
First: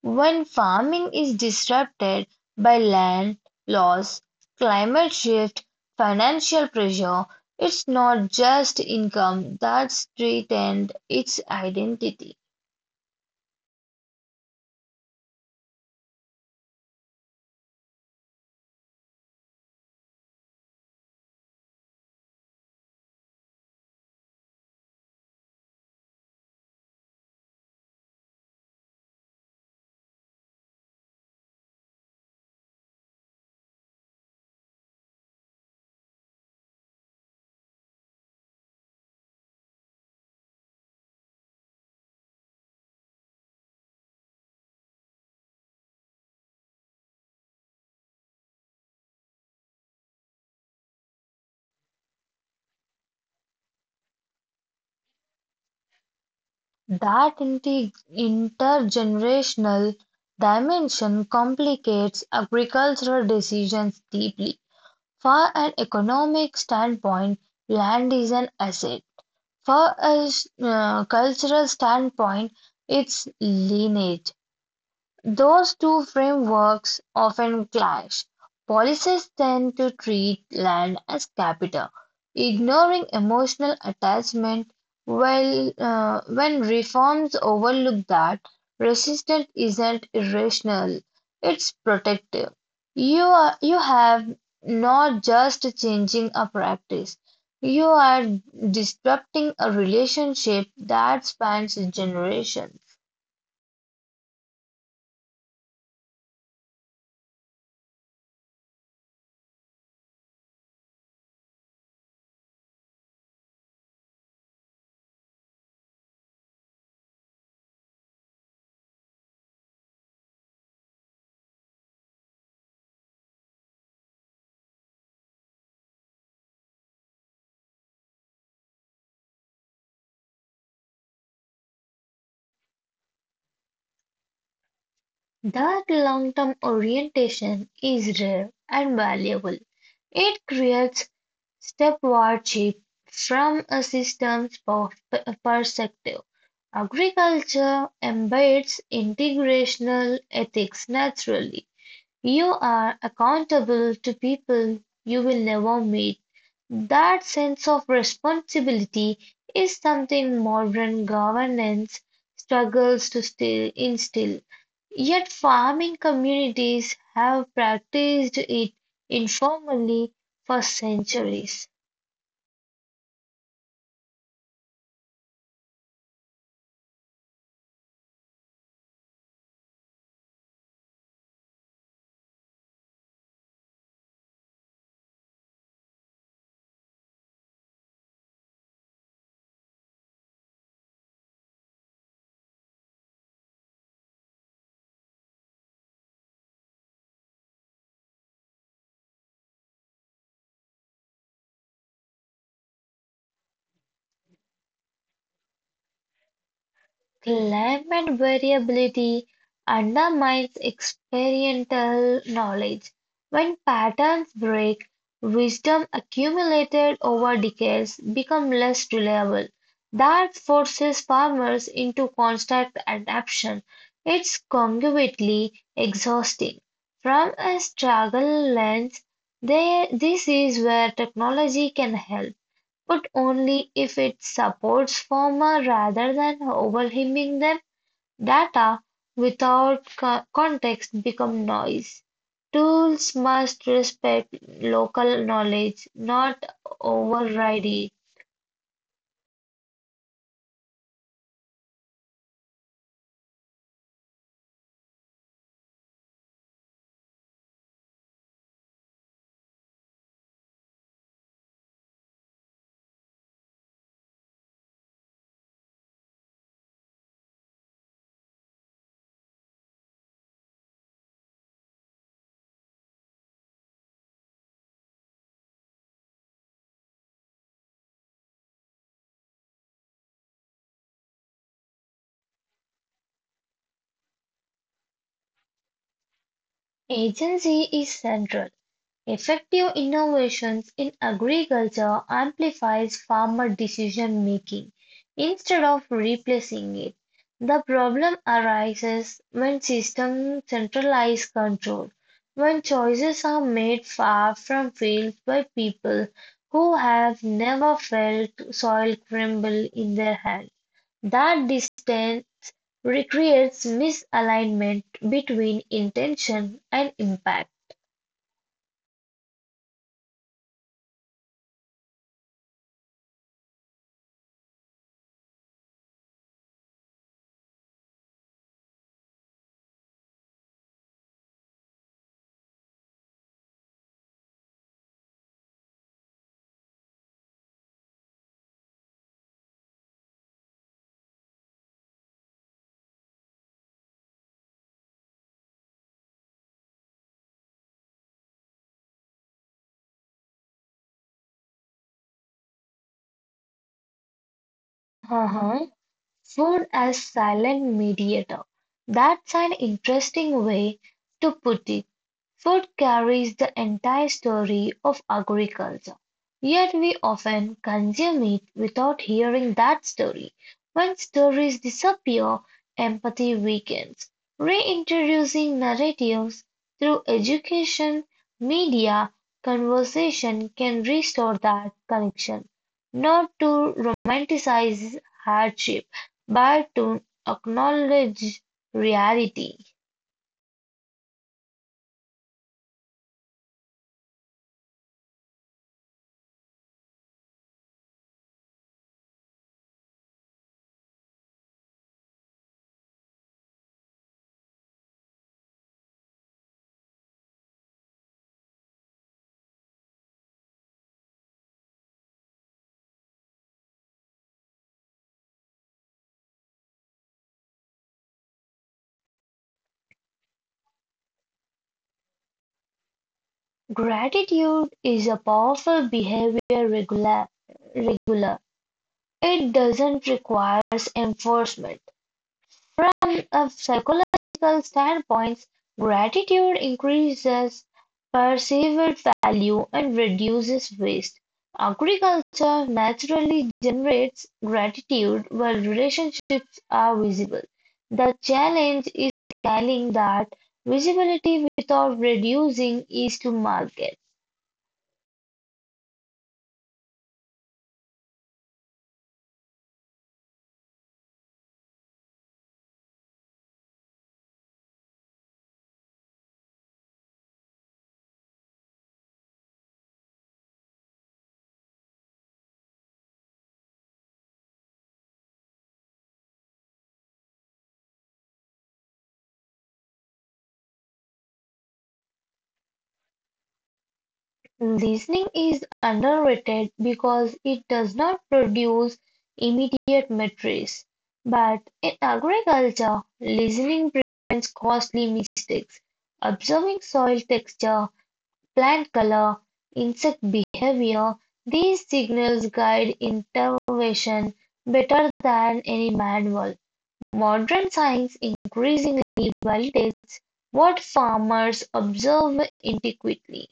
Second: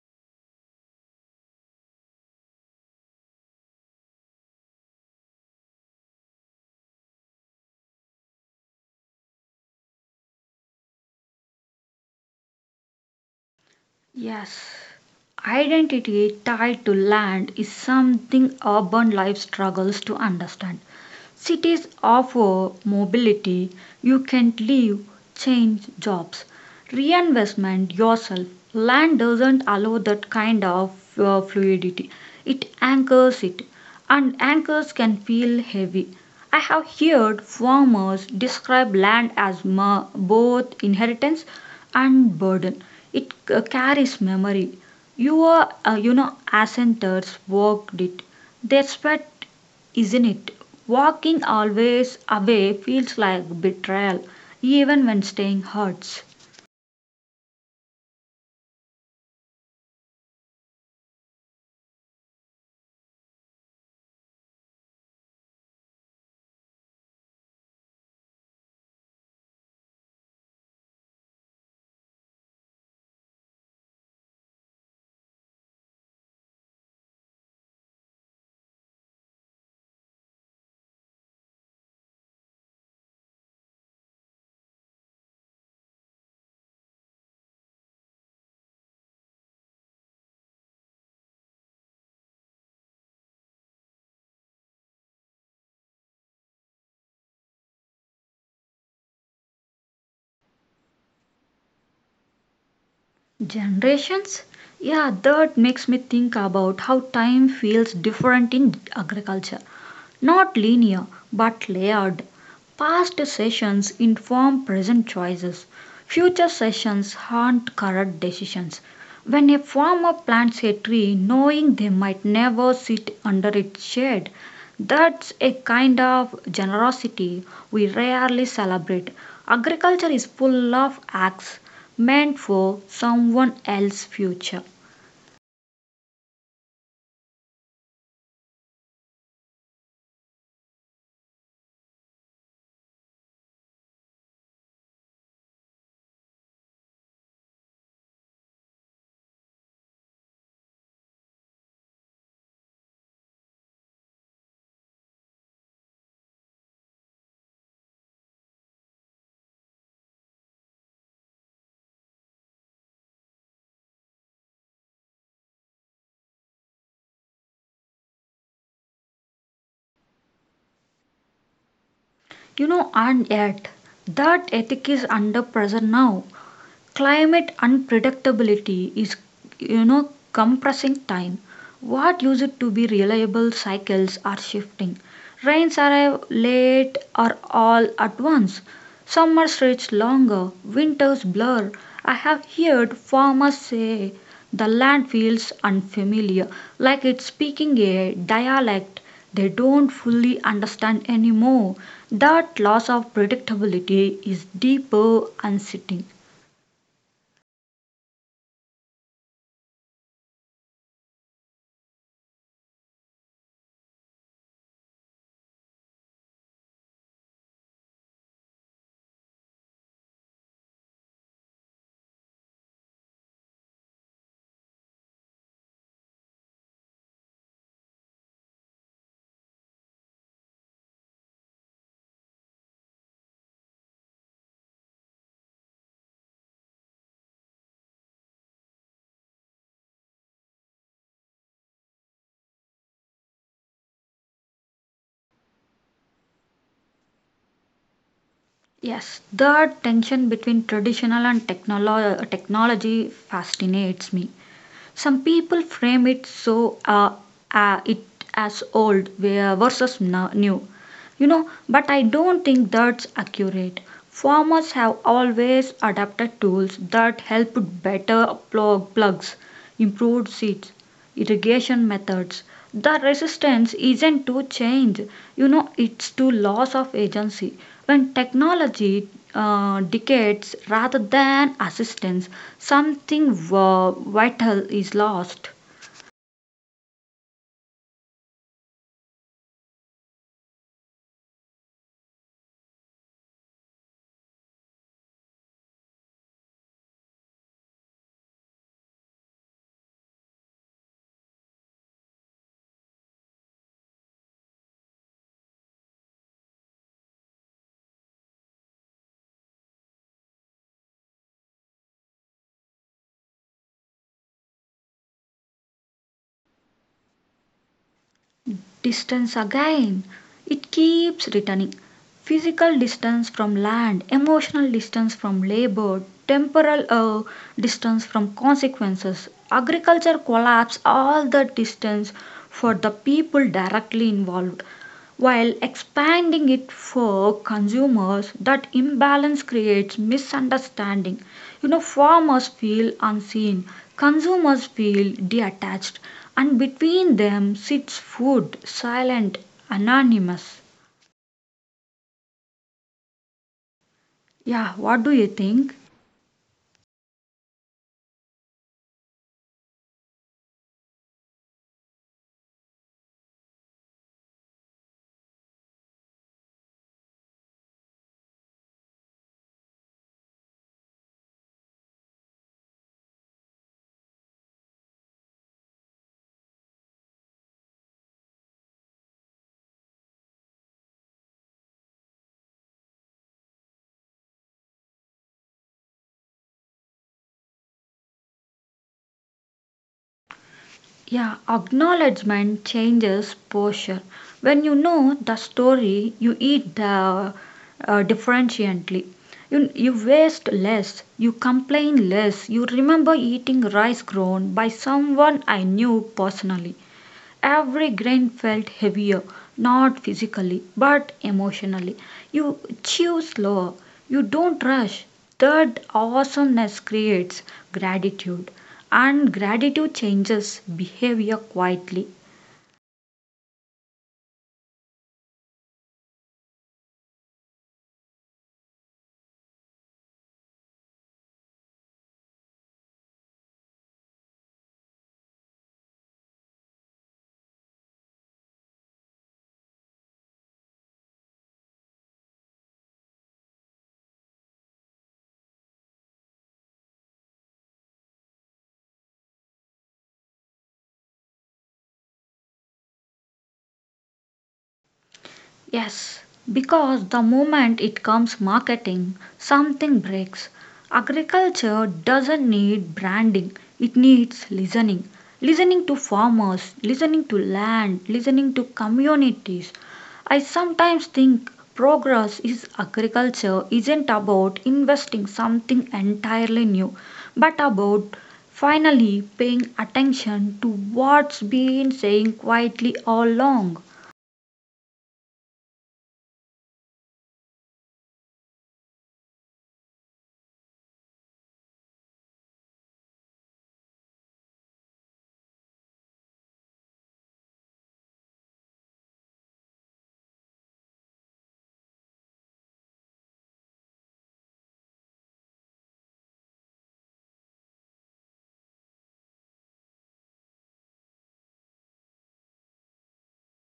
When farming is disrupted by land loss, climate shift, financial pressure, it's not just income that's threatened, it's identity.
Yes, identity tied to land is something urban life struggles to understand. Cities offer mobility, you can live, change jobs, reinvestment yourself. Land doesn't allow that kind of fluidity, it anchors it, and anchors can feel heavy. I have heard farmers describe land as both inheritance and burden. It carries memory. Your, ancestors walked it. They sweat, isn't it? Walking always away feels like betrayal, even when staying hurts.
That intergenerational dimension complicates agricultural decisions deeply. From an economic standpoint, land is an asset. From a cultural standpoint, it's lineage. Those two frameworks often clash. Policies tend to treat land as capital, ignoring emotional attachment, while when reforms overlook that, resistance isn't irrational, it's protective. You have not just changing a practice, you are disrupting a relationship that spans generations.
Generations? Yeah, that makes me think about how time feels different in agriculture. Not linear but layered. Past sessions inform present choices. Future sessions haunt current decisions. When a farmer plants a tree knowing they might never sit under its shade, that's a kind of generosity we rarely celebrate. Agriculture is full of acts meant for someone else's future.
That long term orientation is rare and valuable. It creates stewardship. From a perspective, agriculture embeds integrational ethics naturally. You are accountable to people you will never meet. That sense of responsibility is something modern governance struggles to still instill. Yet farming communities have practiced it informally for centuries.
You know, and yet that ethic is under pressure now. Climate unpredictability is, you know, compressing time. What used to be reliable cycles are shifting. Rains arrive late or all at once. Summer stretch longer, winters blur. I have heard farmers say the land feels unfamiliar, like it's speaking a dialect they don't fully understand anymore. That loss of predictability is deeper and sitting.
Climate variability undermines experiential knowledge. When patterns break, wisdom accumulated over decades become less reliable. That forces farmers into constant adaptation. It's cognitively exhausting. From a struggle lens, there, this is where technology can help but only if it supports former rather than overhymning them. Data without context become noise. Tools must respect local knowledge, not override it.
Yes, the tension between traditional and technology fascinates me. Some people frame it so it as old versus new, you know, but I don't think that's accurate. Farmers have always adapted tools that helped better plugs, improved seeds, irrigation methods. The resistance isn't to change, you know, it's to loss of agency. When technology decays rather than assistance, something vital is lost.
Agency is central. Effective innovations in agriculture amplifies farmer decision making instead of replacing it. The problem arises when systems centralize control, when choices are made far from fields by people who have never felt soil crumble in their hands. That distance recreates misalignment between intention and impact.
Distance again. It keeps returning. Physical distance from land, emotional distance from labor, temporal distance from consequences, agriculture collapse, all the distance for the people directly involved. While expanding it for consumers, that imbalance creates misunderstanding. You know, farmers feel unseen, consumers feel detached, and between them sits food, silent, anonymous. Yeah, what do
Uh
you
huh.
think?
Food as silent mediator. That's an interesting way to put it. Food carries the entire story of agriculture, yet we often consume it without hearing that story. When stories disappear, empathy weakens. Reintroducing narratives through education, media, conversation can restore that connection, not to romanticize hardship, but to acknowledge reality.
Yeah, acknowledgement changes posture. When you know the story, you eat differentially. You waste less, you complain less, you remember eating rice grown by someone I knew personally. Every grain felt heavier, not physically, but emotionally. You chew slower, you don't rush. That awesomeness creates gratitude, and gratitude changes behavior quietly.
Gratitude is a powerful behavior regular. It doesn't require enforcement. From a psychological standpoint, gratitude increases perceived value and reduces waste. Agriculture naturally generates gratitude while relationships are visible. The challenge is scaling that visibility without reducing ease to market.
Yes, because the moment it comes marketing, something breaks. Agriculture doesn't need branding, it needs listening. Listening to farmers, listening to land, listening to communities. I sometimes think progress is agriculture isn't about investing something entirely new, but about finally paying attention to what's been saying quietly all along.
Listening is underrated because it does not produce immediate metrics, but in agriculture, listening prevents costly mistakes. Observing soil texture, plant color, insect behavior, these signals guide intervention better than any manual. Modern science increasingly validates what farmers observe intuitively.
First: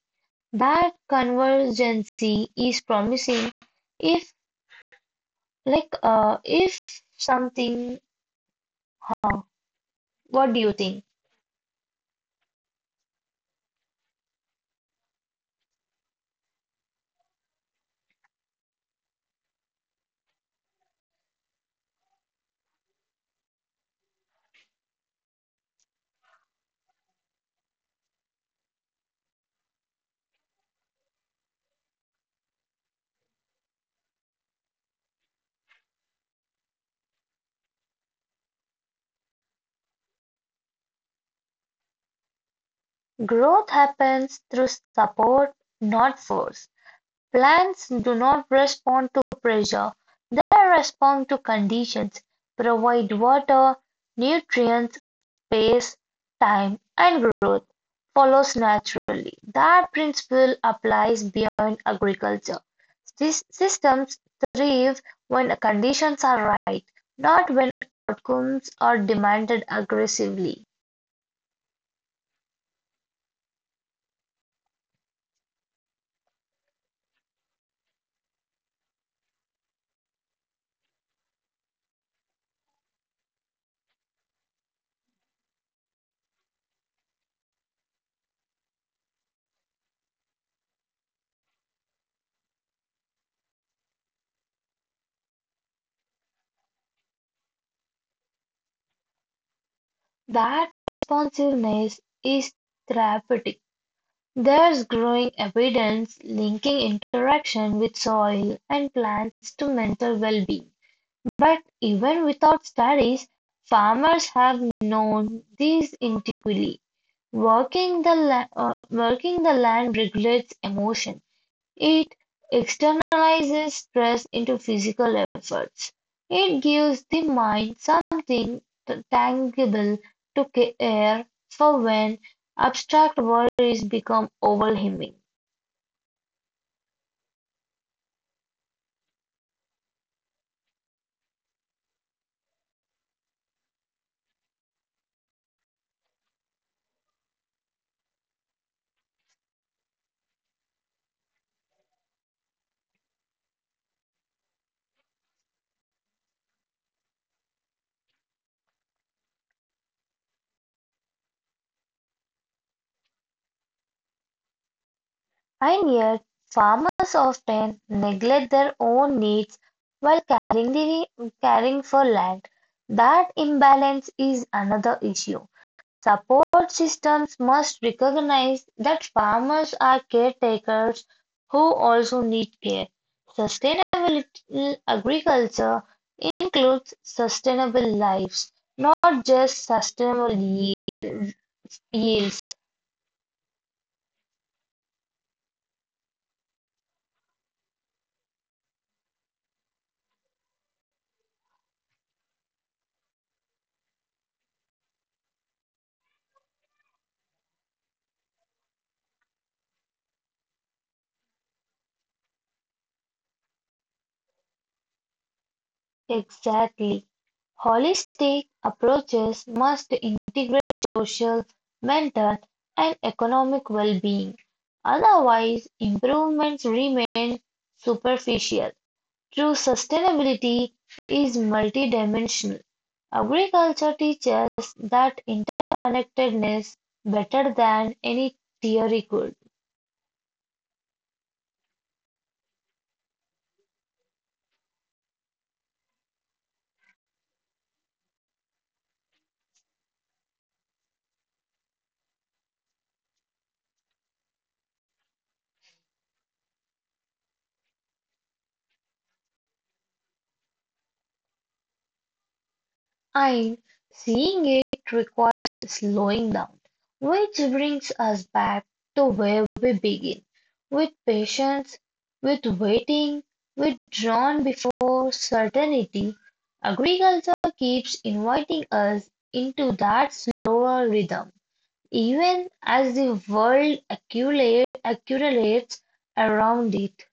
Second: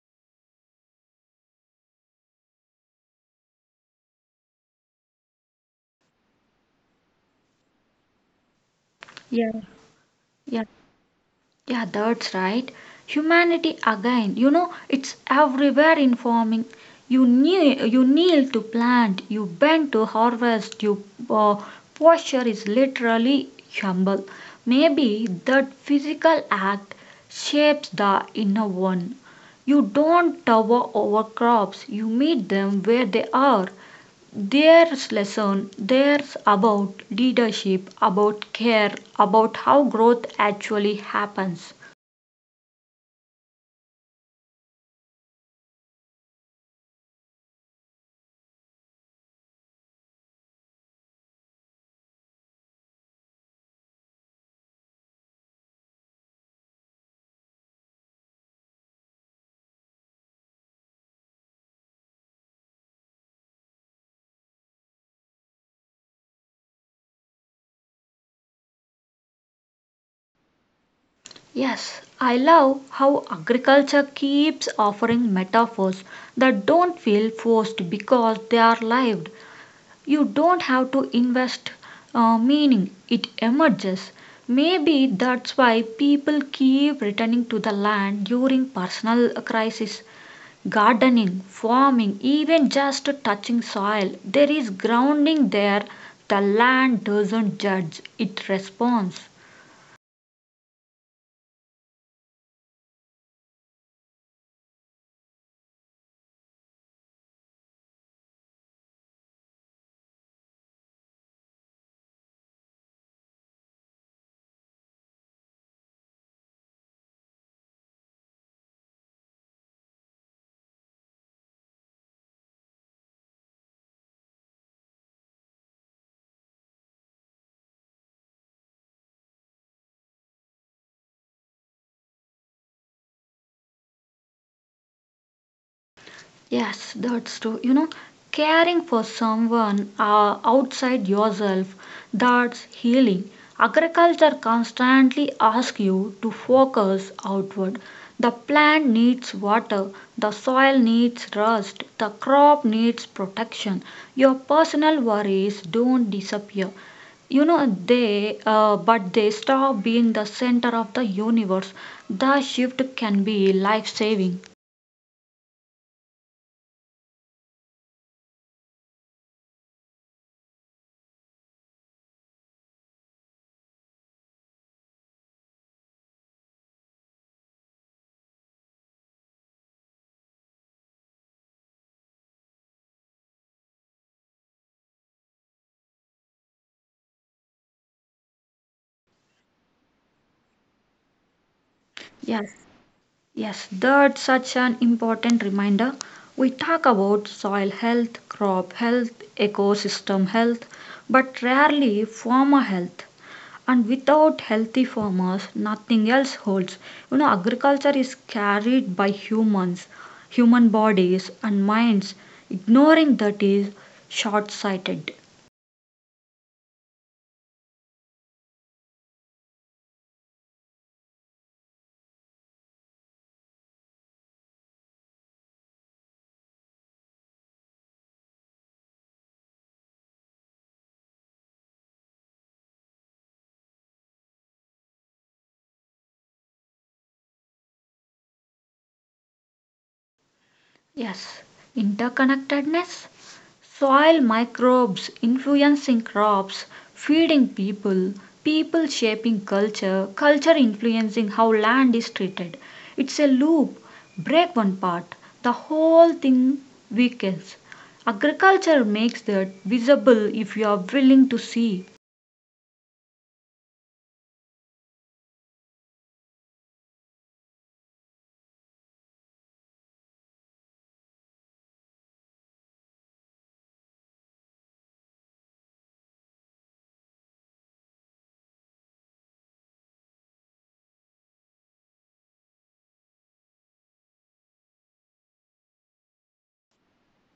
That convergence is promising if like if something uh,
Yeah.
what do
Yeah.
you think?
Yeah, that's right. Humanity again, you know, it's everywhere informing. You kneel to plant, you bend to harvest, you uh, posture is literally humble. Maybe that physical act shapes the inner one. You don't tower over crops, you meet them where they are. There's lesson, there's about leadership, about care, about how growth actually happens.
Growth happens through support, not force. Plants do not respond to pressure, they respond to conditions: provide water, nutrients, space, time, and growth follows naturally. That principle applies beyond agriculture. These systems thrive when conditions are right, not when outcomes are demanded aggressively.
Yes, I love how agriculture keeps offering metaphors that don't feel forced because they are lived. You don't have to invest meaning, it emerges. Maybe that's why people keep returning to the land during personal crisis. Gardening, farming, even just touching soil, there is grounding there. The land doesn't judge, it responds.
That responsiveness is therapeutic. There is growing evidence linking interaction with soil and plants to mental well-being, but even without studies, farmers have known these intuitively. Working the land regulates emotion. It externalizes stress into physical efforts. It gives the mind something tangible to care for when abstract worries become overwhelming.
Yes, that's true. You know, caring for someone outside yourself, that's healing. Agriculture constantly asks you to focus outward. The plant needs water, the soil needs rest, the crop needs protection. Your personal worries don't disappear. You know they But they stop being the center of the universe. The shift can be life saving.
Pioneer farmers often neglect their own needs while caring for land. That imbalance is another issue. Support systems must recognize that farmers are caretakers who also need care. Sustainable agriculture includes sustainable lives, not just sustainable yields.
Yes, yes, that's such an important reminder. We talk about soil health, crop health, ecosystem health, but rarely farmer health. And without healthy farmers, nothing else holds. You know, agriculture is carried by humans, human bodies, and minds. Ignoring that is short sighted.
Exactly. Holistic approaches must integrate social, mental, and economic well-being, otherwise improvements remain superficial. True sustainability is multidimensional. Agriculture teaches that interconnectedness better than any theory could.
Yes, interconnectedness, soil microbes influencing crops, feeding people, people shaping culture, culture influencing how land is treated. It's a loop. Break one part, the whole thing weakens. Agriculture makes that visible if you are willing to see.
And seeing it requires slowing down, which brings us back to where we begin with patience, with waiting, with drawn before certainty. Agriculture keeps inviting us into that slower rhythm, even as the accumulates around it.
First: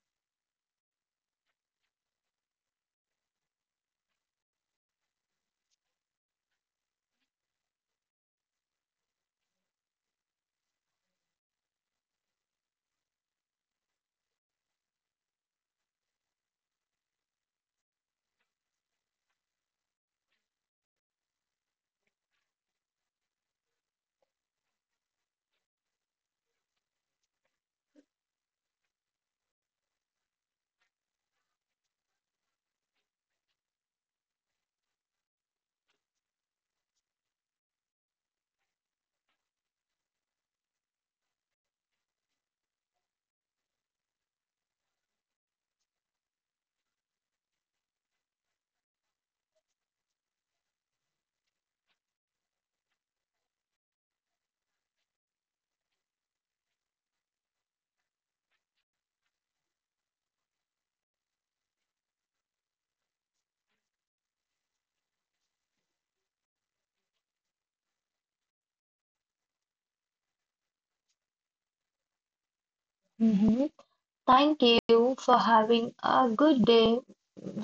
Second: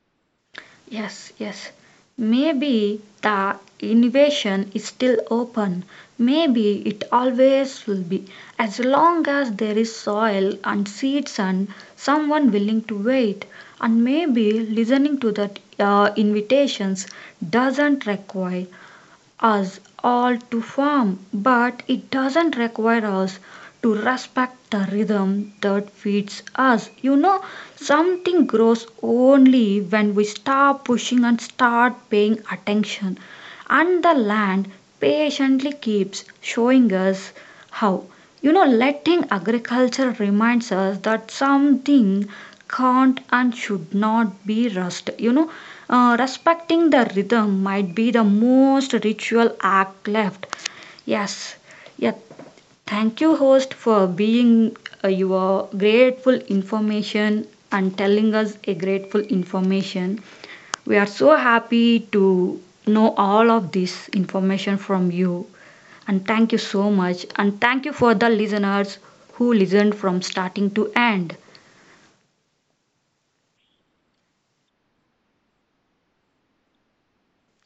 Yes, yes. Maybe the innovation is still open. Maybe it always will be, as long as there is soil and seeds and someone willing to wait. And maybe listening to that invitations doesn't require us all to farm, but it doesn't require us to respect the rhythm that feeds us. You know, something grows only when we stop pushing and start paying attention. And the land patiently keeps showing us how. You know, letting agriculture reminds us that something can't and should not be rushed. Respecting the rhythm might be the most ritual act left. Yes, yeah. Thank you, host, for being your grateful information and telling us a grateful information. We are so happy to know all of this information from you. And thank you so much. And thank you for the listeners who listened from starting to end.
Mhm. Thank you for having a good day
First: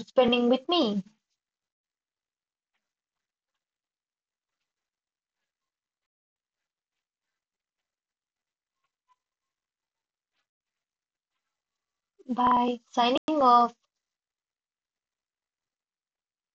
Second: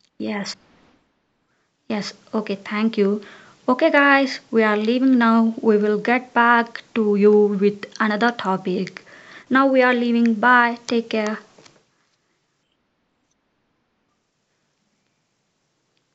spending
Yes.
with me.
Yes. Okay. Thank you. Okay, guys, we are leaving now. We will get back to you with another topic. Now we are leaving. Bye. Take care.
By signing off.